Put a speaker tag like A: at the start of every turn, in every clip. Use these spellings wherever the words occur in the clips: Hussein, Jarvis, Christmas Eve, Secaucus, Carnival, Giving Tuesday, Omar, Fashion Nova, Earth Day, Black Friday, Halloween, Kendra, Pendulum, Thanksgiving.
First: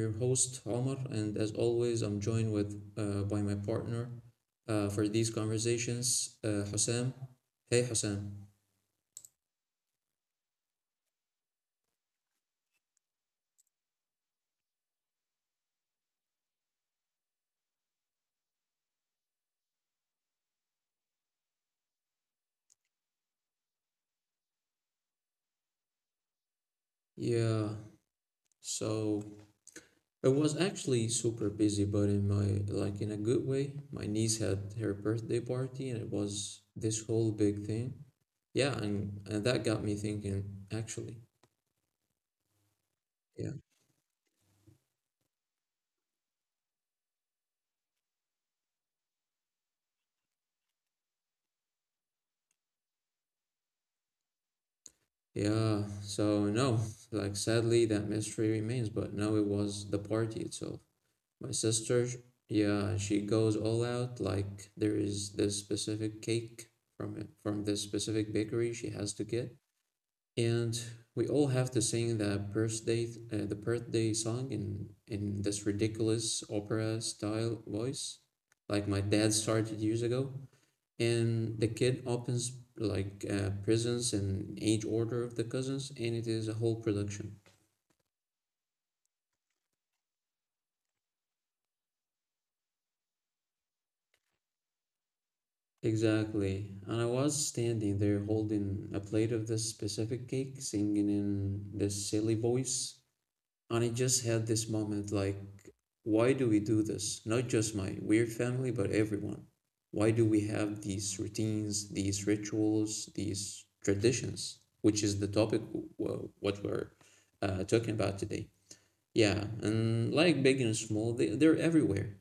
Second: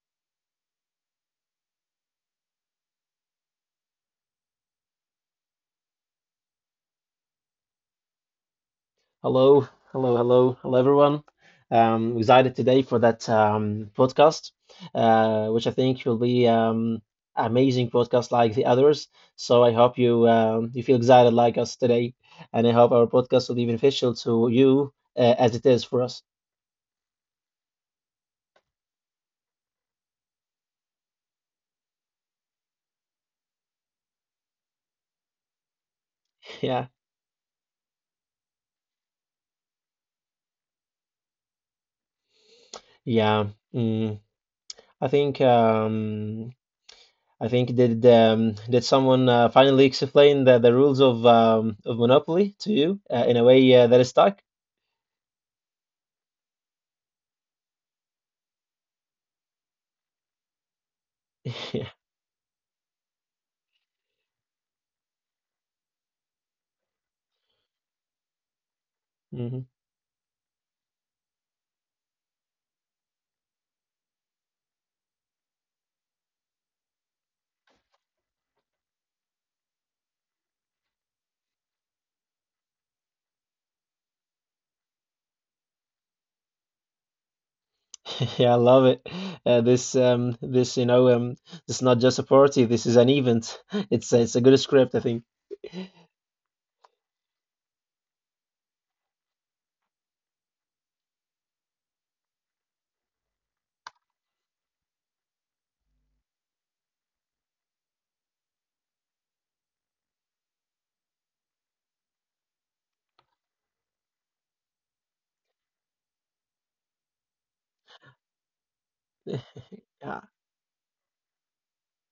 A: your host, Omar, and as always, I'm joined with by my partner for these conversations, Hussein. Hey Hussein.
B: Hello, hello, hello, hello, everyone. Excited today for that podcast, which I think will be amazing podcast like the others. So I hope you you feel excited like us today, and I hope our podcast will be beneficial to you as it is for us.
A: Yeah, so it was actually super busy, but in my like in a good way. My niece had her birthday party, and it was
B: Yeah,
A: this whole big thing. Yeah, and that got me thinking, actually.
B: yeah.
A: Yeah.
B: Mm, I think um, I think did someone finally explain the rules of Monopoly to you in a way that is stuck?
A: Yeah, so no, like sadly that mystery remains, but now it was the party itself. My
B: Yeah.
A: sister, sh- yeah, she goes all out. Like there is this specific cake from this specific bakery she has to get,
B: Mhm.
A: and we all have to sing the birthday song in this ridiculous opera style voice, like my dad started years ago and the kid opens like presents and age order of the cousins, and it is a whole production.
B: Yeah, I love it. This this this is not just a party. This is an event. It's a good script, I think.
A: Exactly. And I was standing there holding a plate of this specific cake, singing in this silly voice. And I just had this moment like, why do we do this? Not just my weird family, but everyone. Why do we have these routines, these rituals, these traditions, which is the topic what we're talking about today? Yeah, and
B: Yeah.
A: like big and small, they're everywhere.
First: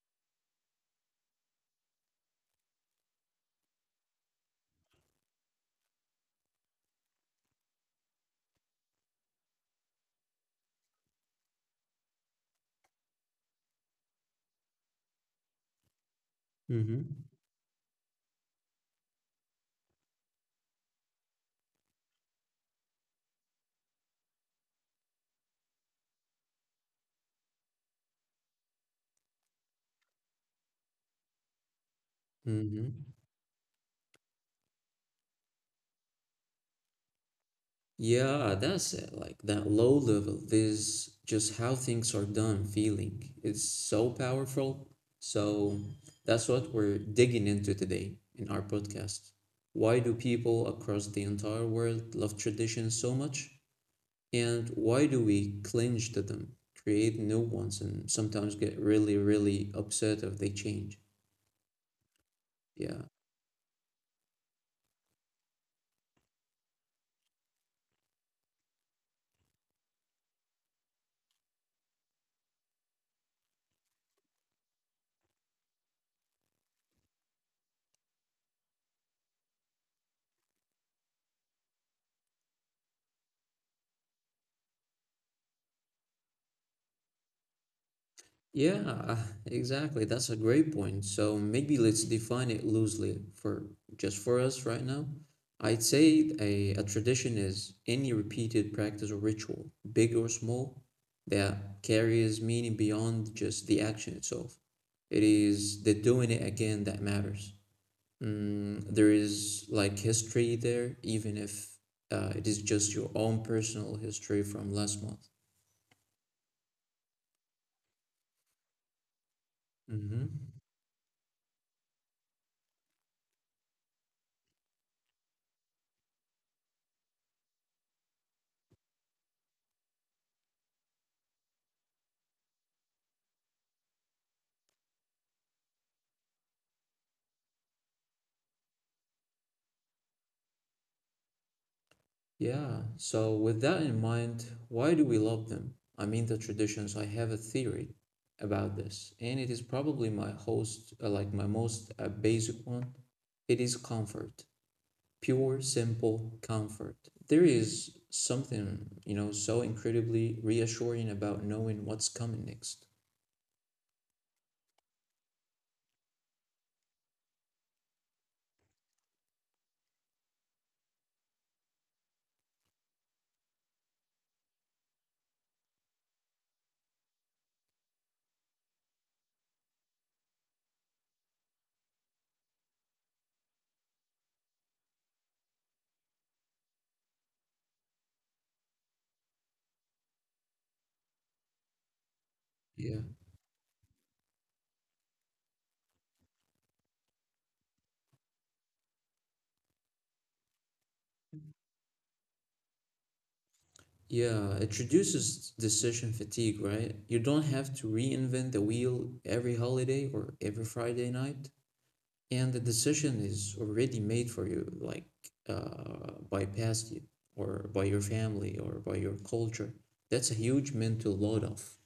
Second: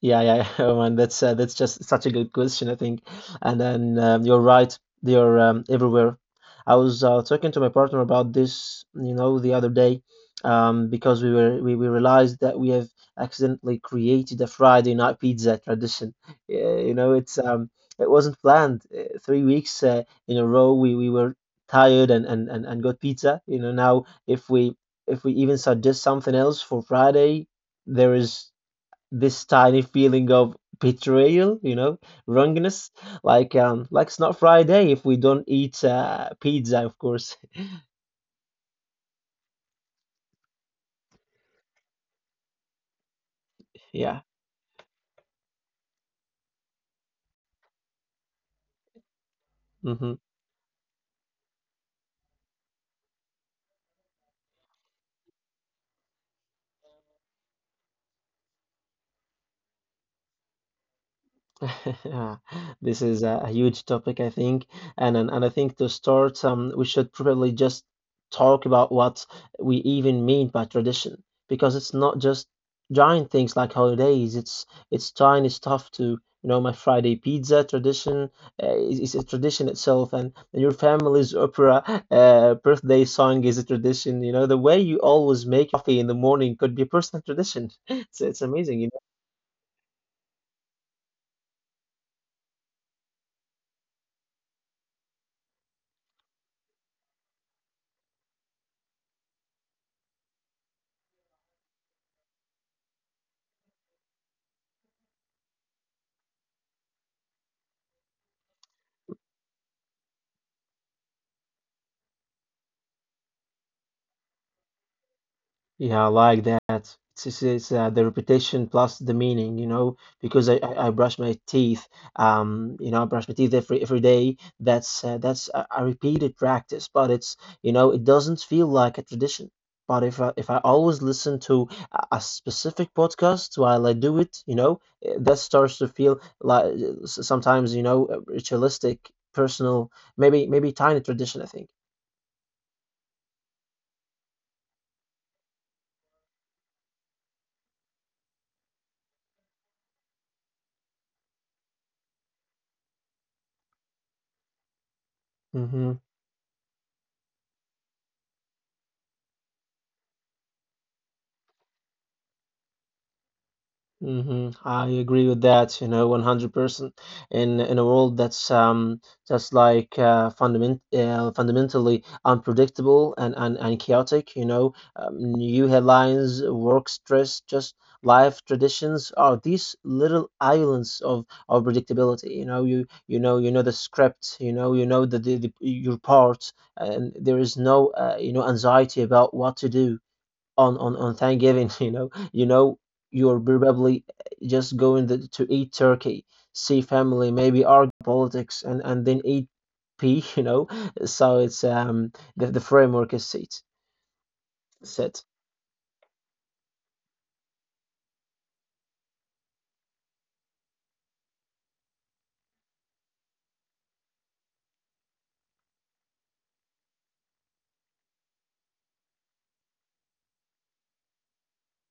B: Yeah, yeah, oh man, that's just such a good question, I think. And then you're right, they're everywhere. I was talking to my partner about this, you know, the other day, because we realized that we have accidentally created a Friday night pizza tradition. Yeah, you
A: Mm-hmm.
B: know, it wasn't planned. 3 weeks in a row, we were tired and got pizza. You know, now if we even suggest something else for Friday, there is this tiny feeling of betrayal, you know, wrongness,
A: Mm-hmm.
B: like it's not Friday if we don't eat pizza, of course.
A: Yeah, that's it. Like that low level, this just how things are done feeling. It's so
B: Yeah.
A: powerful. So that's what we're digging into today in our podcast. Why do
B: hmm
A: people across the entire world love traditions so much? And why do we cling to them, create new ones, and sometimes get really, really upset if they change? Yeah,
B: This is a huge topic, I think, and I think to start, we should probably just talk about what we even mean by tradition, because it's not just giant things like holidays. It's tiny stuff too. You know, my Friday pizza tradition is a tradition itself, and your family's opera birthday song is a tradition. You know, the way you always make your coffee in the morning could be a personal tradition. It's amazing.
A: yeah, exactly. That's a great point. So maybe let's define it loosely for just for us right now. I'd say a tradition is any repeated practice or ritual, big or small, that carries meaning beyond just the action itself. It is the doing it again that matters. Mm, there is like history there, even if it is just your own personal history from last month.
B: Yeah, I like that. It's the repetition plus the meaning, you know,
A: Hmm.
B: because I brush my teeth, you know, I brush my teeth every day. That's a repeated practice, but it's, you know, it doesn't feel like a tradition. But if I always listen to a specific podcast while I do it, you know, that starts to feel like sometimes, you know, ritualistic, personal, maybe tiny tradition, I think.
A: Yeah, so with that in mind, why do we love them? I mean, the traditions, I have a theory about this, and it is probably my host, like my most basic one. It is comfort, pure,
B: hmm
A: simple comfort. There is something, you know, so incredibly reassuring about knowing what's coming next.
B: I agree with that, you know, 100%. In a world that's just like fundamentally unpredictable and, and chaotic, you know, new headlines, work stress, just life traditions are these little islands of predictability. You know, you know the script, you know the your part, and there is no you know anxiety about what to do on Thanksgiving, you know,
A: Yeah.
B: you're probably just going to eat turkey, see family, maybe argue politics, and then eat pea, you know. So it's the framework is
A: Yeah, it
B: set.
A: reduces decision fatigue, right? You don't have to reinvent the wheel every holiday or every Friday night. And the decision is already made for you, like by past you or by your family or by your culture. That's a huge mental load off.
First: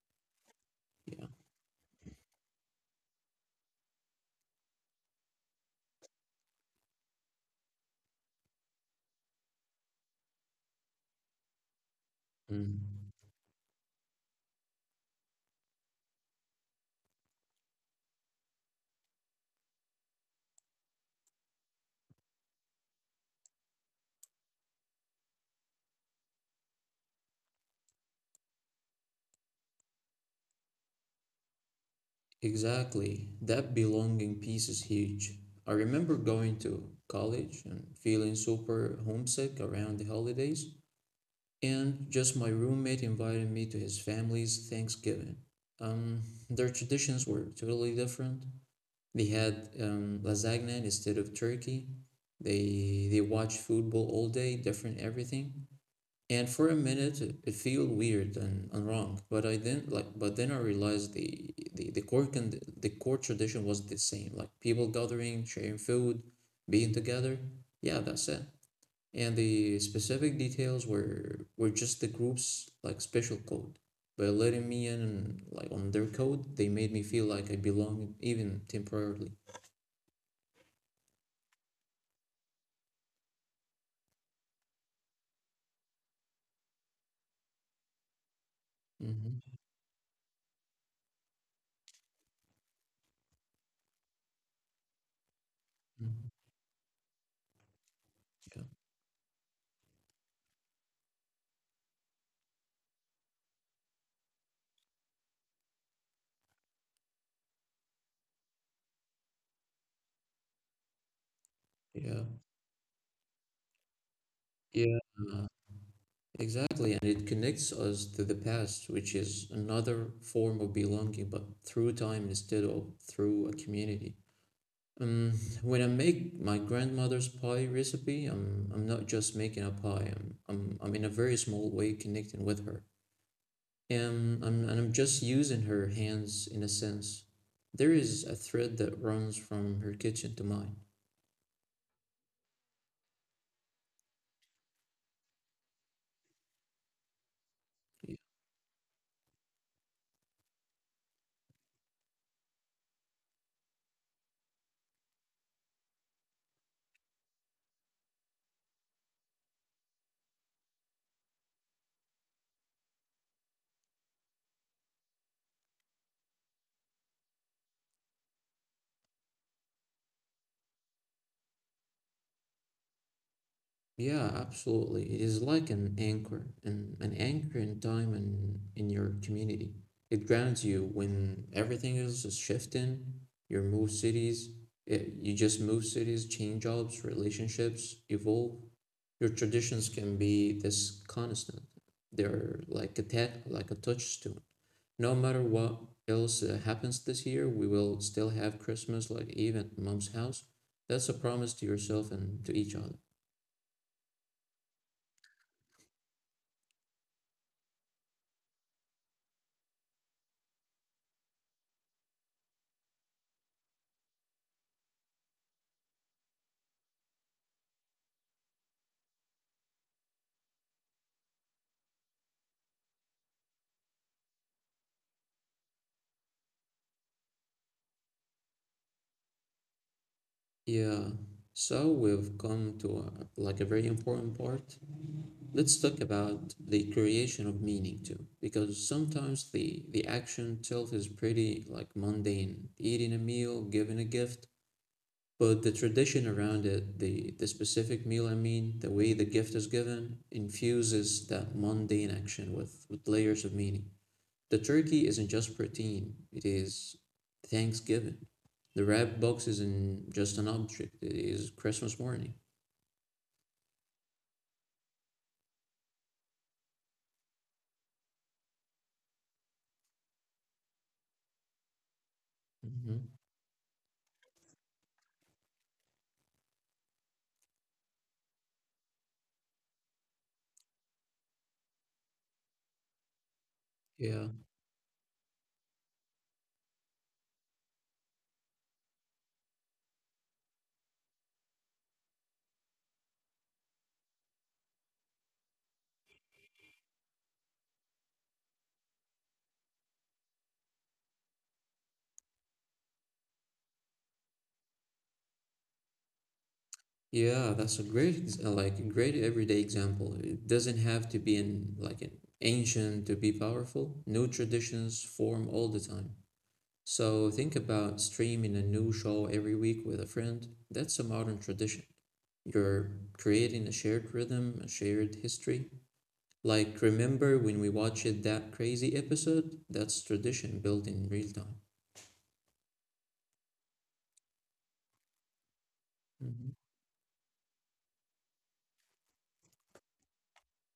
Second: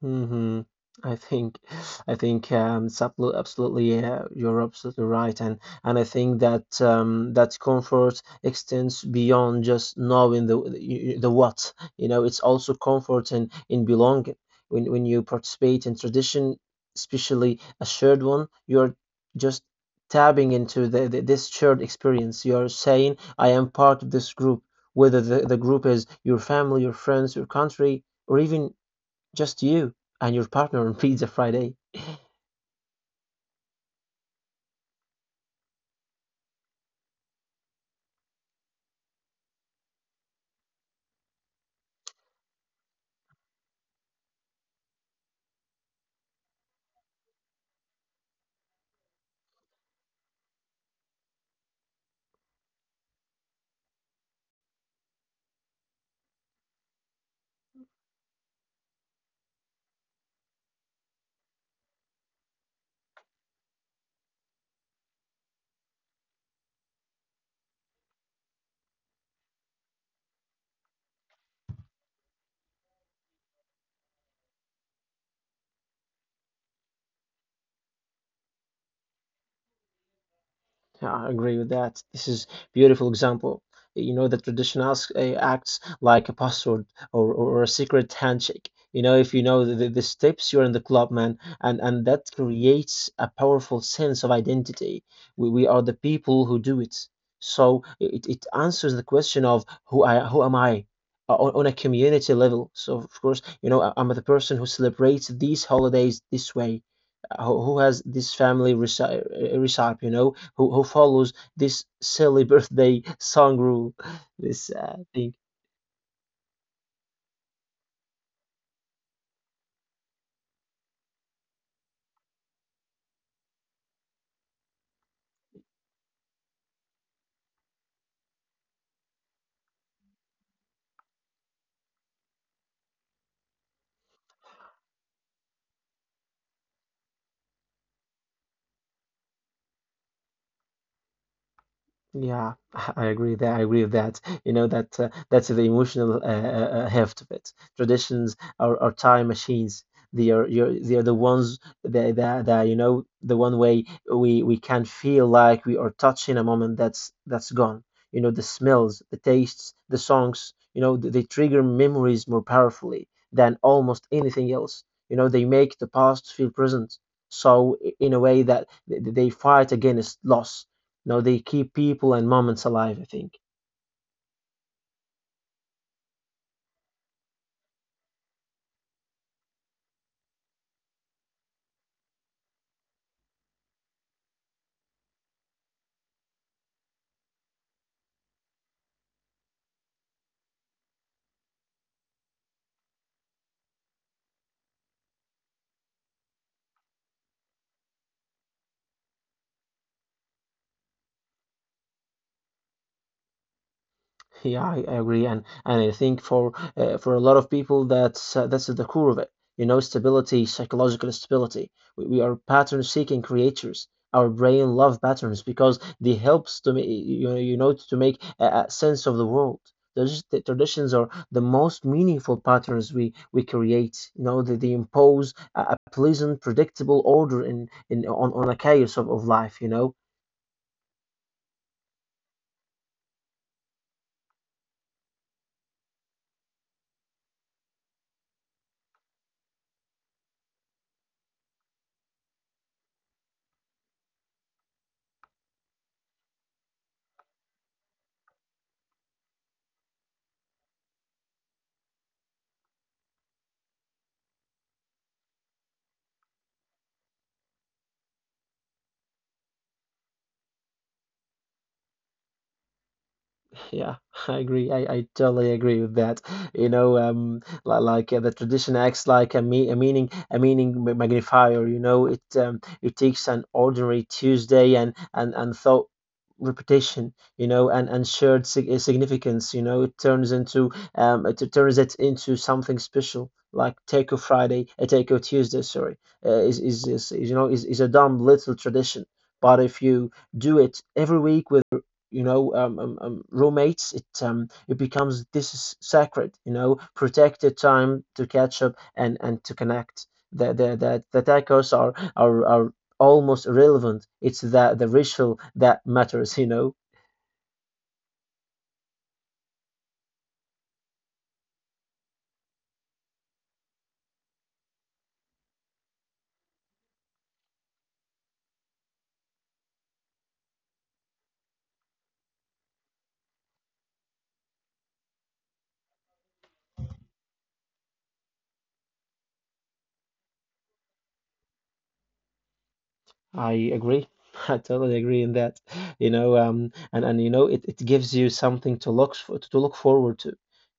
B: hmm I
A: Yeah.
B: think, I think it's absolutely, yeah, you're absolutely right, and I think that comfort extends beyond just knowing the the what. You know, it's also
A: Mm.
B: comfort in belonging. When you participate in tradition, especially a shared one, you're just tapping into the this shared experience. You're saying, I am part of this group, whether the group is your family, your friends, your country, or even just you and your partner on Pizza Friday.
A: Exactly. That belonging piece is huge. I remember going to college and feeling super homesick around the holidays, and just my roommate invited me to his family's Thanksgiving. Um, their traditions were totally different. They had lasagna instead of turkey. They watched football all day, different everything. And for a minute, it felt weird and wrong. But then I realized the core tradition was the same. Like people gathering, sharing food, being together. Yeah, that's it. And the specific details were just the group's like special code. By letting me in like on their code, they made me feel like I belonged even temporarily.
B: Yeah, I agree with that. This is beautiful example. You know, the tradition asks, acts like a password or a secret handshake. You know, if you
A: Mhm,
B: know the steps, you're in the club, man, and that creates a powerful sense of identity. We are the
A: mhm.
B: people who do it. So it
A: Yeah,
B: answers the question of who am I on a community level. So of course, you know, I'm the person who celebrates these holidays this way. Who has this family recipe, recipe, you know, who follows this silly birthday song rule, this
A: yeah,
B: thing.
A: yeah, exactly. And it connects us to the past, which is another form of belonging, but through time instead of through a community. Um, when I make my grandmother's pie recipe, I'm not just making a pie. I'm in a very small way connecting with her, and I'm just using her hands in a sense. There is a thread that runs from her kitchen to mine.
B: Yeah, I agree with that. You know that's the emotional heft of it. Traditions are time machines. They are they are the ones that, that you know the one way we can feel like we are touching a moment that's gone. You know the smells, the tastes, the songs. You know they trigger memories more powerfully than almost anything else. You know they make the past feel present. So in a way that they fight against loss no, they keep people and moments alive, I think.
A: Yeah, absolutely. It is like an anchor, an anchor in time and in your community. It grounds you when everything else is shifting. You move cities, you just move cities, change jobs, relationships evolve. Your traditions can be this constant. They're like a touchstone. No matter what else happens this year, we will still have Christmas like even at mom's house. That's a promise to yourself and to each other.
B: Yeah, I agree, and I think for a lot of people, that's at the core of it. You know, stability, psychological stability. We are pattern-seeking creatures. Our brain love patterns because they helps to make you know to make a sense of the world. The traditions are the most meaningful patterns we create. You know, they impose a pleasant, predictable order in on a chaos of life. You know
A: Yeah, so we've come to like a very important part. Let's talk about the creation of meaning too, because sometimes the action itself is pretty like mundane, eating a meal, giving a gift, but the tradition around it, the specific meal I mean, the way the gift is given, infuses that mundane action with layers of meaning. The turkey isn't just protein, it is Thanksgiving. The wrap box isn't just an object, it is Christmas morning.
B: yeah, I agree. I totally agree with that. You know, like the tradition acts like a meaning magnifier. You know, it
A: Hmm.
B: takes an ordinary Tuesday and thought repetition. You know, and shared significance. You know, it turns it into something special. Like Taco
A: Yeah,
B: Friday, a Taco Tuesday. Sorry, is you know is a dumb little tradition. But if you do it every week you know roommates it becomes this is sacred you know protected time to catch up and to connect the the tacos are almost irrelevant it's the ritual that matters you know
A: yeah, that's a great, like, great everyday example. It doesn't have to be in, like, an ancient to be powerful. New traditions form all the time. So think about streaming a new show every week with a friend. That's a modern tradition. You're creating a shared rhythm, a shared history. Like, remember when we watched that crazy episode? That's tradition built in real time.
B: I agree. I totally agree in that. You know,
A: Mhm.
B: and you know, it gives you something to look for, to look forward to.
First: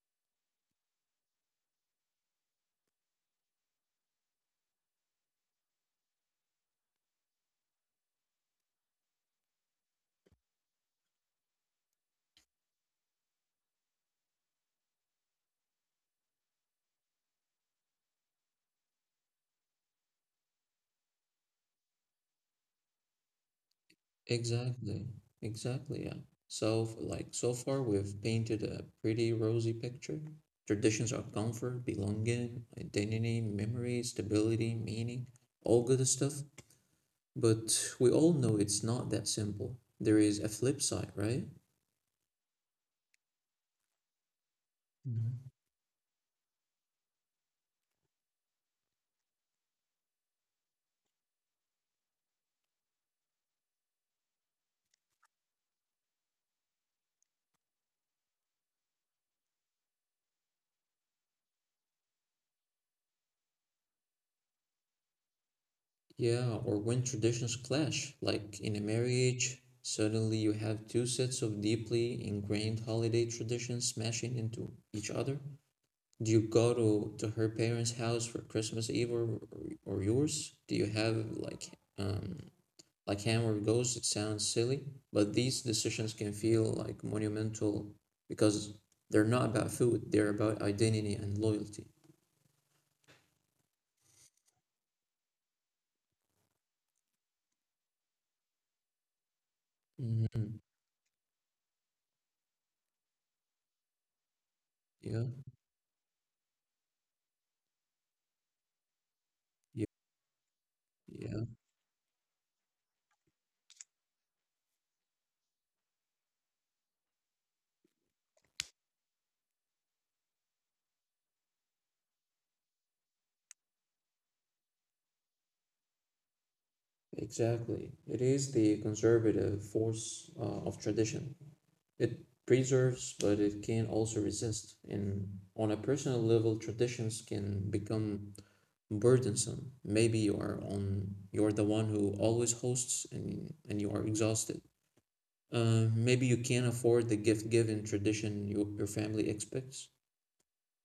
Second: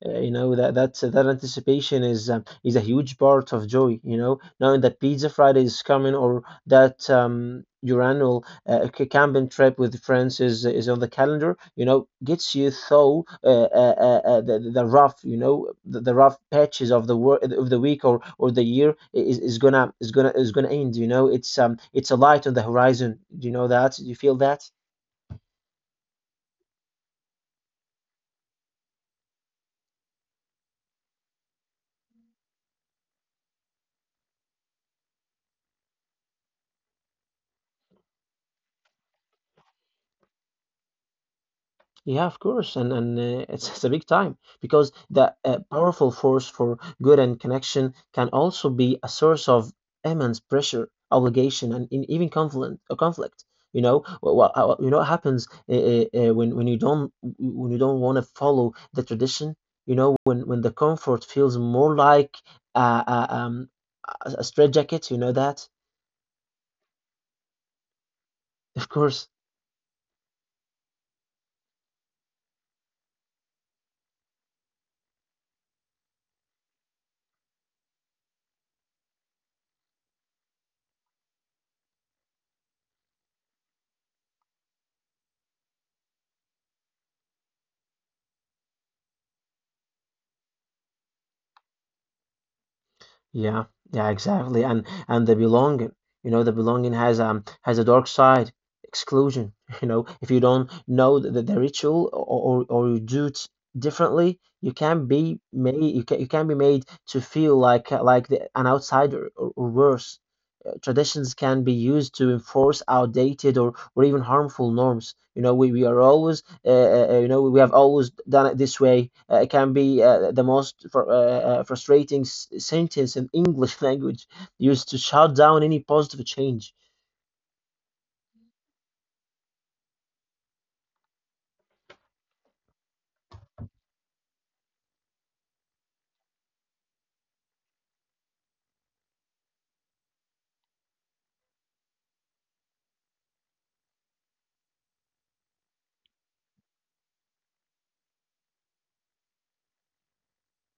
B: You know that's that anticipation is a huge part of joy. You know, knowing that Pizza Friday is coming or that your annual camping trip with friends is on the calendar. You know, gets you through the rough, you know, the rough patches of the work of the week, or the year is, is gonna end. You know, it's a light on the horizon. Do you know that? Do you feel that?
A: Exactly. Exactly, yeah. So, like, so far we've painted a pretty rosy picture. Traditions are comfort, belonging, identity, memory, stability, meaning, all good stuff. But we all know it's not that simple. There is a flip side, right?
B: Yeah, of course, and it's a big time because the powerful force for good and connection can also be a source of immense pressure, obligation, and in, even conflict. A conflict, you know, you know what happens when you don't want to follow the tradition. You know, when the comfort feels more like a, a, um, a straitjacket. You know that,
A: Yeah, or when traditions clash, like in a
B: of course.
A: marriage, suddenly you have two sets of deeply ingrained holiday traditions smashing into each other. Do you go to her parents' house for Christmas Eve, or yours? Do you have um like hammer goes? It sounds silly, but these decisions can feel like monumental because they're not about food, they're about identity and loyalty.
B: Yeah, yeah, exactly. And the belonging, you know, the belonging has a dark side, exclusion. You know, if you
A: Hmm.
B: don't know the ritual or you do it differently, you can be
A: Yeah,
B: made you can be made to feel like an outsider, or
A: yeah,
B: worse traditions
A: yeah.
B: can be used to enforce outdated, or even harmful norms. You know, we are always, you know, we have always done it this way. It can be the most frustrating sentence in English language used to shut down any positive change.
A: Exactly. It is the conservative force of tradition. It preserves, but it can also resist. And on a personal level, traditions can become burdensome. Maybe you are on you're the one who always hosts and you are exhausted. Maybe you can't afford the gift given tradition your family expects.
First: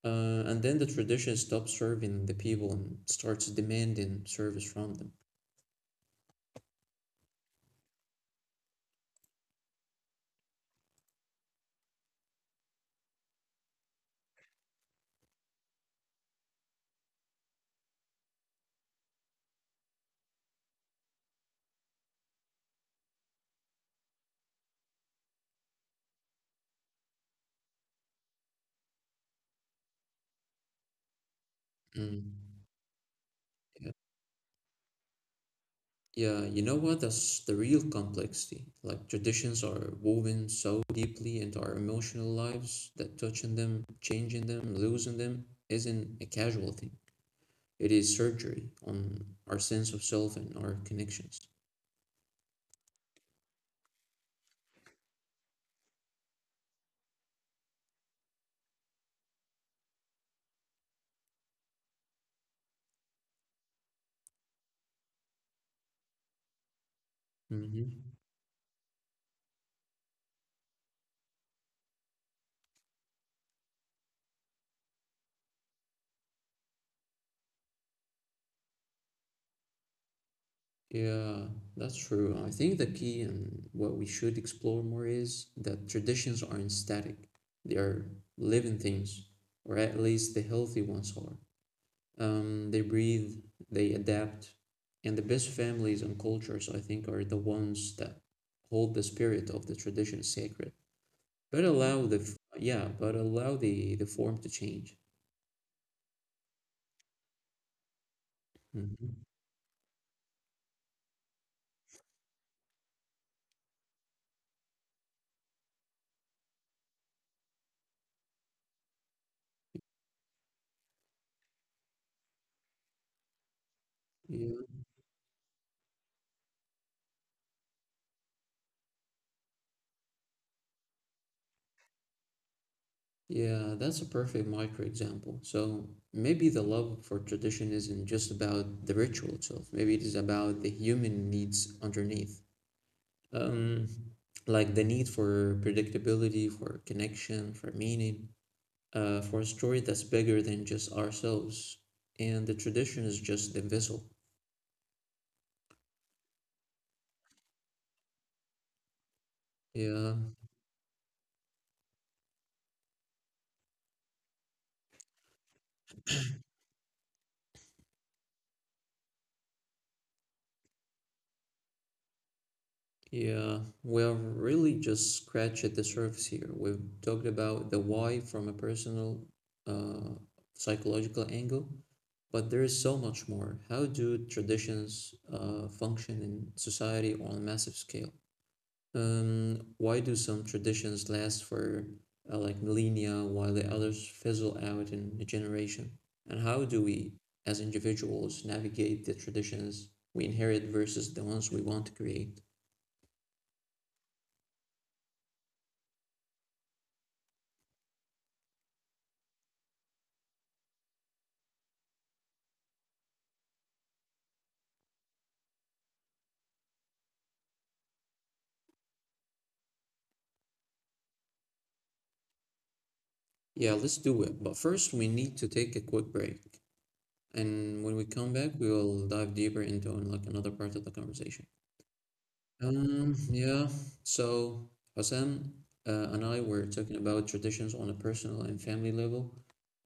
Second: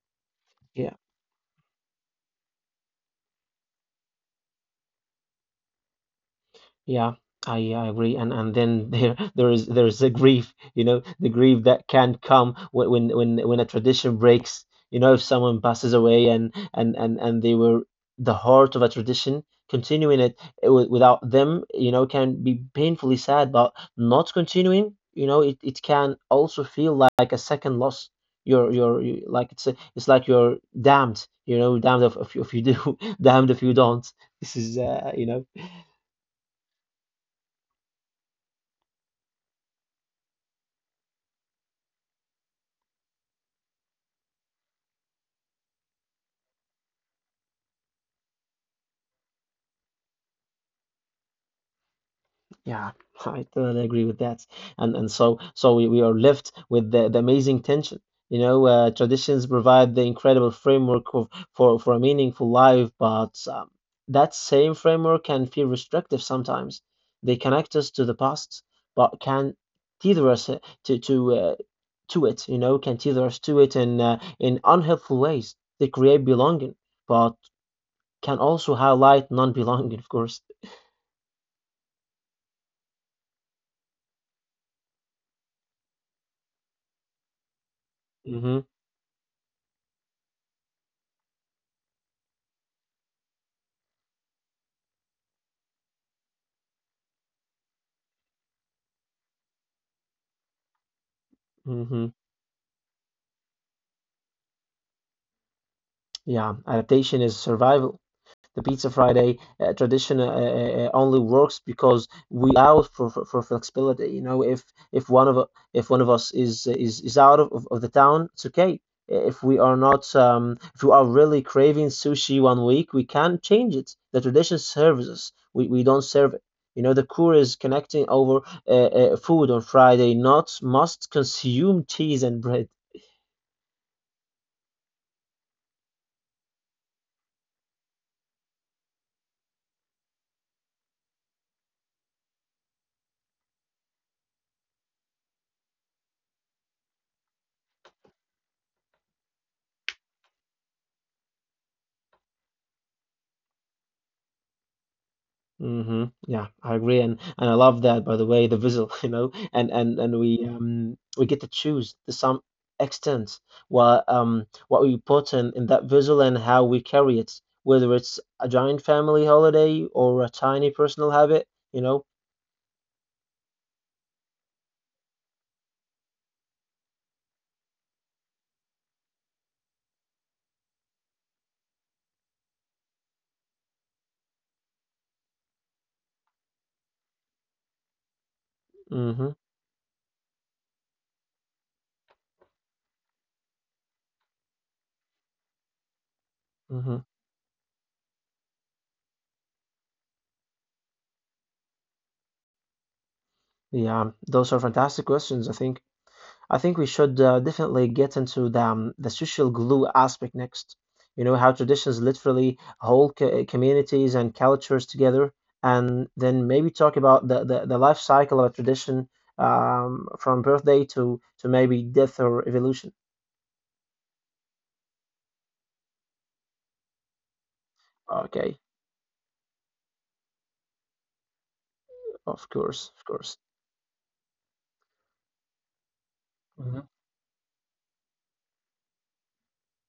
A: And then the
B: Yeah.
A: tradition stops serving the people and starts demanding service from them.
B: Yeah, I agree, and then there is a grief, you know, the grief that can come when when a tradition breaks, you know, if someone passes away and and they were the heart of a tradition, continuing it w without them, you know, can be painfully sad, but not continuing, you know, it can also feel like a second loss. You, like it's it's like you're damned, you know, damned if you, if you
A: Mm.
B: do, damned if you
A: Yeah.
B: don't. This is, you know,
A: Yeah, you know what? That's the real complexity. Like traditions are woven so deeply into our emotional lives that touching them, changing them, losing them isn't a casual thing. It is surgery on our sense of self and our connections.
B: Yeah, I totally agree with that. And so we are left with the amazing tension. You know, traditions provide the incredible framework of, for a meaningful life, but that same framework can feel restrictive sometimes. They connect us to the
A: Hmm.
B: past, but can tether us to to uh, to it. You know, can tether us to it in unhelpful ways. They create belonging, but can also highlight non-belonging, of course.
A: Yeah, that's true. I think the key and what we should explore more is that traditions aren't static. They are
B: Mm-hmm.
A: living things, or at least the healthy ones are. Um, they breathe, they adapt, and the best families and cultures, I think, are the ones that hold the spirit of the tradition sacred, but
B: Mm-hmm.
A: allow the f- yeah, but allow the form to change.
B: Yeah, adaptation is survival. The Pizza
A: Mhm.
B: Friday tradition only works because we allow for flexibility. You know, if one of if one of us is out of the town, it's okay. If we are not, if we are really craving sushi one week, we can change it. The
A: Yeah,
B: tradition serves us. We don't serve it. You know, the core is connecting over food on Friday, not must consume cheese and bread.
A: yeah, that's a perfect micro example. So maybe the love for tradition isn't just about the ritual itself. Maybe it is about the human needs underneath. Um, like the need for predictability, for connection, for meaning, for a story that's bigger than just ourselves. And the tradition is just the vessel.
B: Hmm Yeah, I agree, and I love that. By the way, the visual, you know, and
A: Yeah,
B: we get to choose to some extent what we put in that visual and how we carry it, whether it's a giant family holiday or a tiny personal habit, you know.
A: yeah. We're really just scratched at the surface here. We've talked about the why from a personal, uh, psychological angle, but there is so much more. How do traditions function in society on a massive scale?
B: Hmm
A: Why do some traditions last for like millennia while the others fizzle out in a generation? And how do
B: hmm
A: we, as individuals, navigate the traditions we inherit versus the ones we want to create?
B: Yeah, those are fantastic questions, I think. I think we should definitely get into the social glue aspect next. You know how traditions literally hold communities and cultures together, and then maybe talk about the life cycle of a tradition from birthday to maybe death or evolution.
A: Yeah, let's do it. But first, we need to take a quick break. And when we come back,
B: Okay,
A: we will dive deeper into like another part of the conversation.
B: of course, of course.
A: Yeah, so Hassan and I were
B: Hmm
A: talking about traditions on a personal and family level,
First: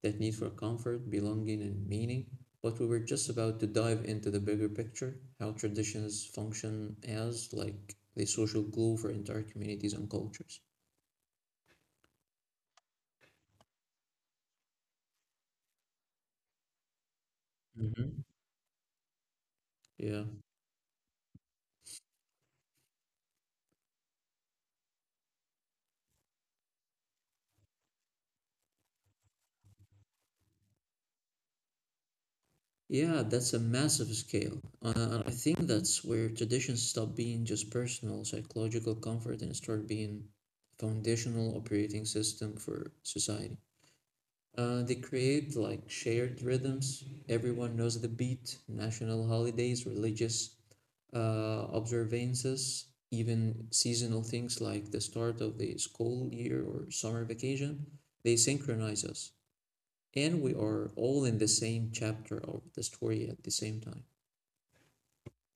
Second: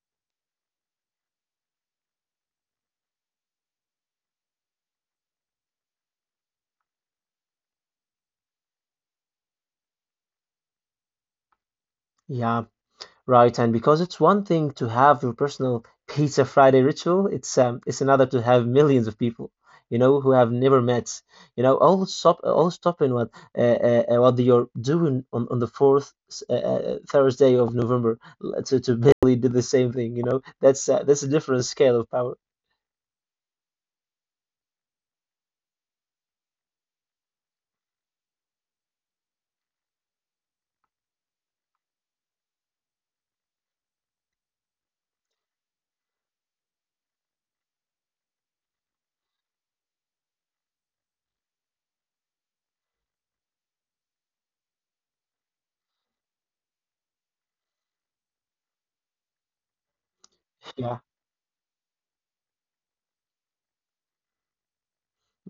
A: that need for comfort, belonging, and meaning. But we were just about to dive into the bigger picture, how traditions function as like the social glue for entire communities and cultures.
B: Yeah. Right, and because it's one thing to have your personal Pizza Friday ritual, it's
A: Mm-hmm.
B: another to have millions of people, you know,
A: Yeah.
B: who have never met, you know, all stopping what you're doing on the fourth Thursday of November to basically do the same thing, you know. That's a different scale of power.
A: Yeah, that's a massive scale. And I think that's where traditions stop being just personal psychological comfort and start being foundational operating system for society. They create like shared rhythms. Everyone knows the beat, national holidays, religious observances, even seasonal things like the start of the school year or summer vacation. They synchronize us. And we are all in the same chapter of the story at the same time.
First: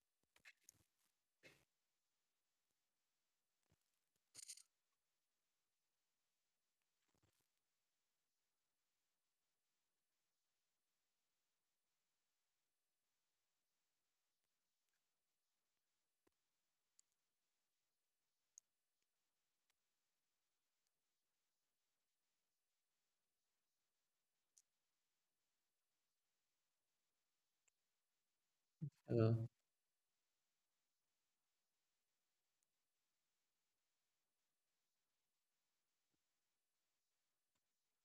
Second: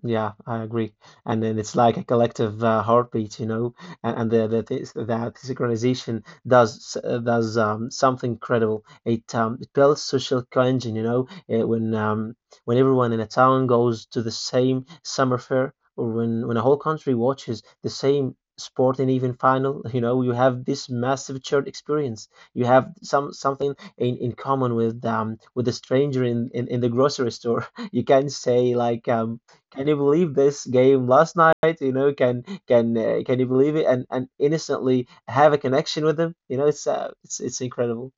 B: Yeah, I agree. And then it's like a collective heartbeat, you know, and, that synchronization does something incredible. It builds social cohesion, you know, uh, when um, when everyone in a town goes to the same summer fair, or when a whole country watches the same sporting even final, you know, you have this massive shared experience. You have something in common with a stranger in the grocery store. You can say like
A: Uh,
B: Can you believe this game last night? You know, can you believe it? And innocently have a connection with them. You know, it's incredible.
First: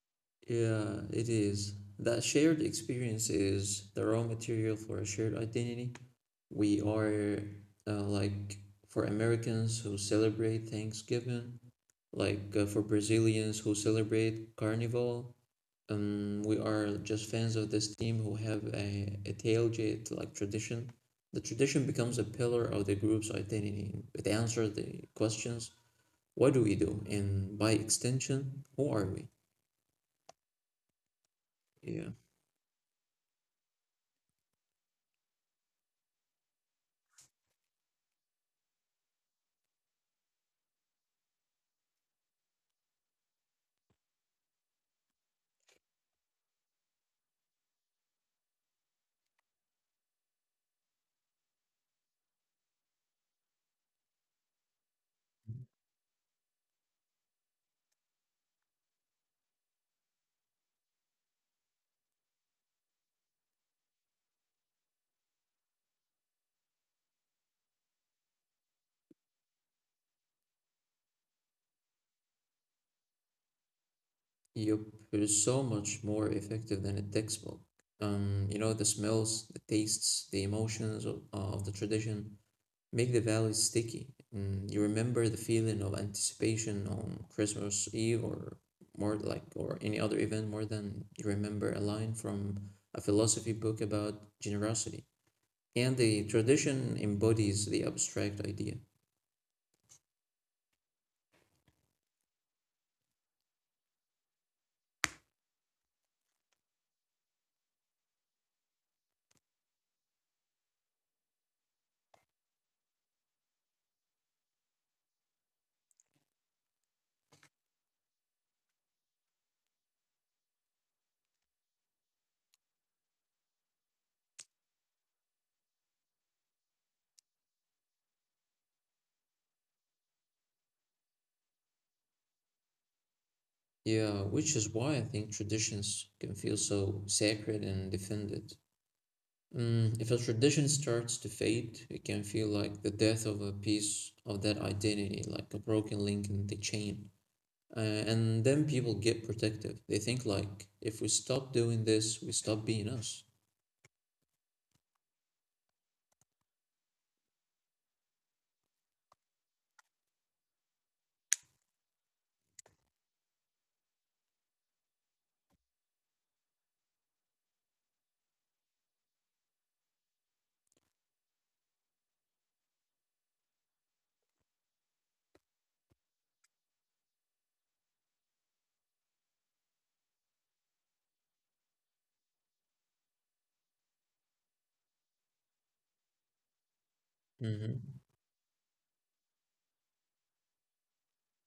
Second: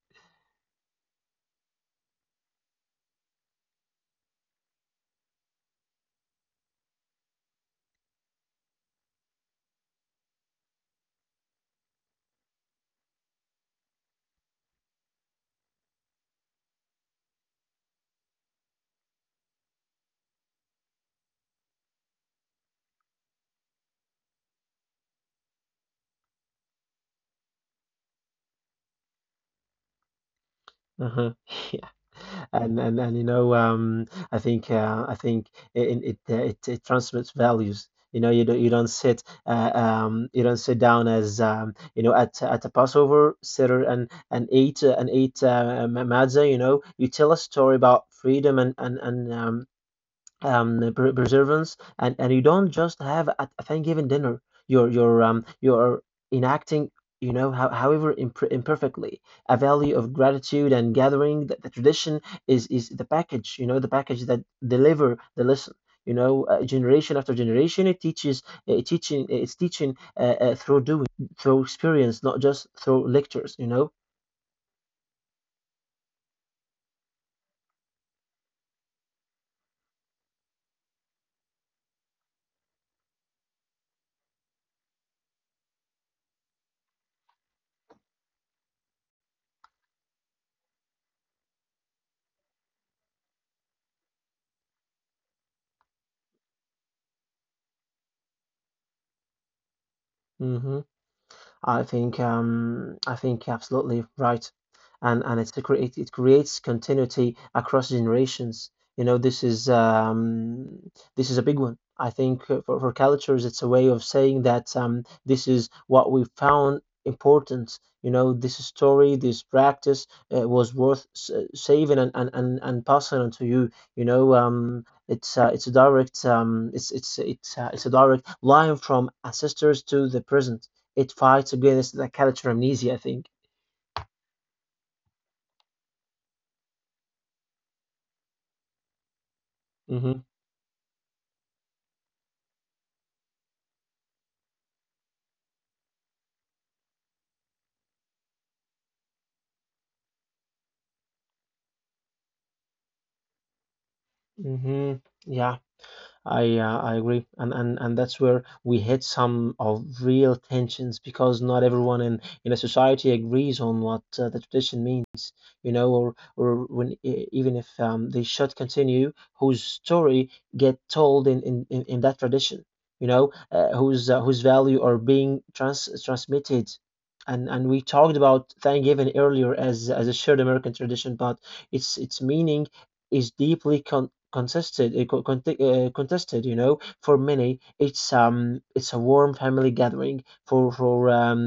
A: yeah, it is. That shared experience is the raw material for a shared identity. We are like for Americans who celebrate Thanksgiving, like for Brazilians who celebrate Carnival. We are just fans of this team who have a tailgate like tradition. The tradition becomes a pillar of the group's identity. It answers the questions, what do we do? And by extension, who are we?
B: Uh-huh. Yeah.
A: Yeah.
B: And I think it it transmits values. You know, you don't sit down as you know at a Passover sitter and and eat matzah. You know, you tell a story about freedom and perseverance, and you don't just have a Thanksgiving dinner. You're enacting, you know, how, imperfectly, a value of gratitude and gathering. The the tradition is the package. You know, the package that deliver the lesson, you know. Generation after generation, it teaches. It's teaching through doing, through experience, not just through lectures, you know.
A: Yup, it is so much more effective than a textbook. The smells, the tastes, the emotions of the tradition make the values sticky. Mm, you remember the feeling of anticipation on Christmas Eve or more like or any other event more than you remember a line from a philosophy book about generosity. And the tradition embodies the abstract idea.
B: Hmm I think absolutely right, and it's it creates continuity across generations. You know, this is a big one. I think for cultures, it's a way of saying that this is what we found important. You know, this story, this practice was worth saving and, and passing on to you. You know, it's a direct it's a direct line from ancestors to the present. It fights against the character amnesia, I think.
A: Yeah, which is why I think traditions can feel so sacred and defended. Mm, if a
B: Hmm
A: tradition starts to fade, it can feel like the death of a piece of that identity, like a broken link in the chain. And then people get protective. They think like, if we stop doing this, we stop being us.
B: hmm Yeah. I agree, and, and that's where we hit some of real tensions because not everyone in a society agrees on what the tradition means, you know, or when even if they should continue, whose story get told in in that tradition, you know, whose value are being transmitted. And we talked about Thanksgiving earlier as a shared American tradition, but its meaning is deeply contested. You know, for many
A: Hmm
B: it's a warm family gathering. For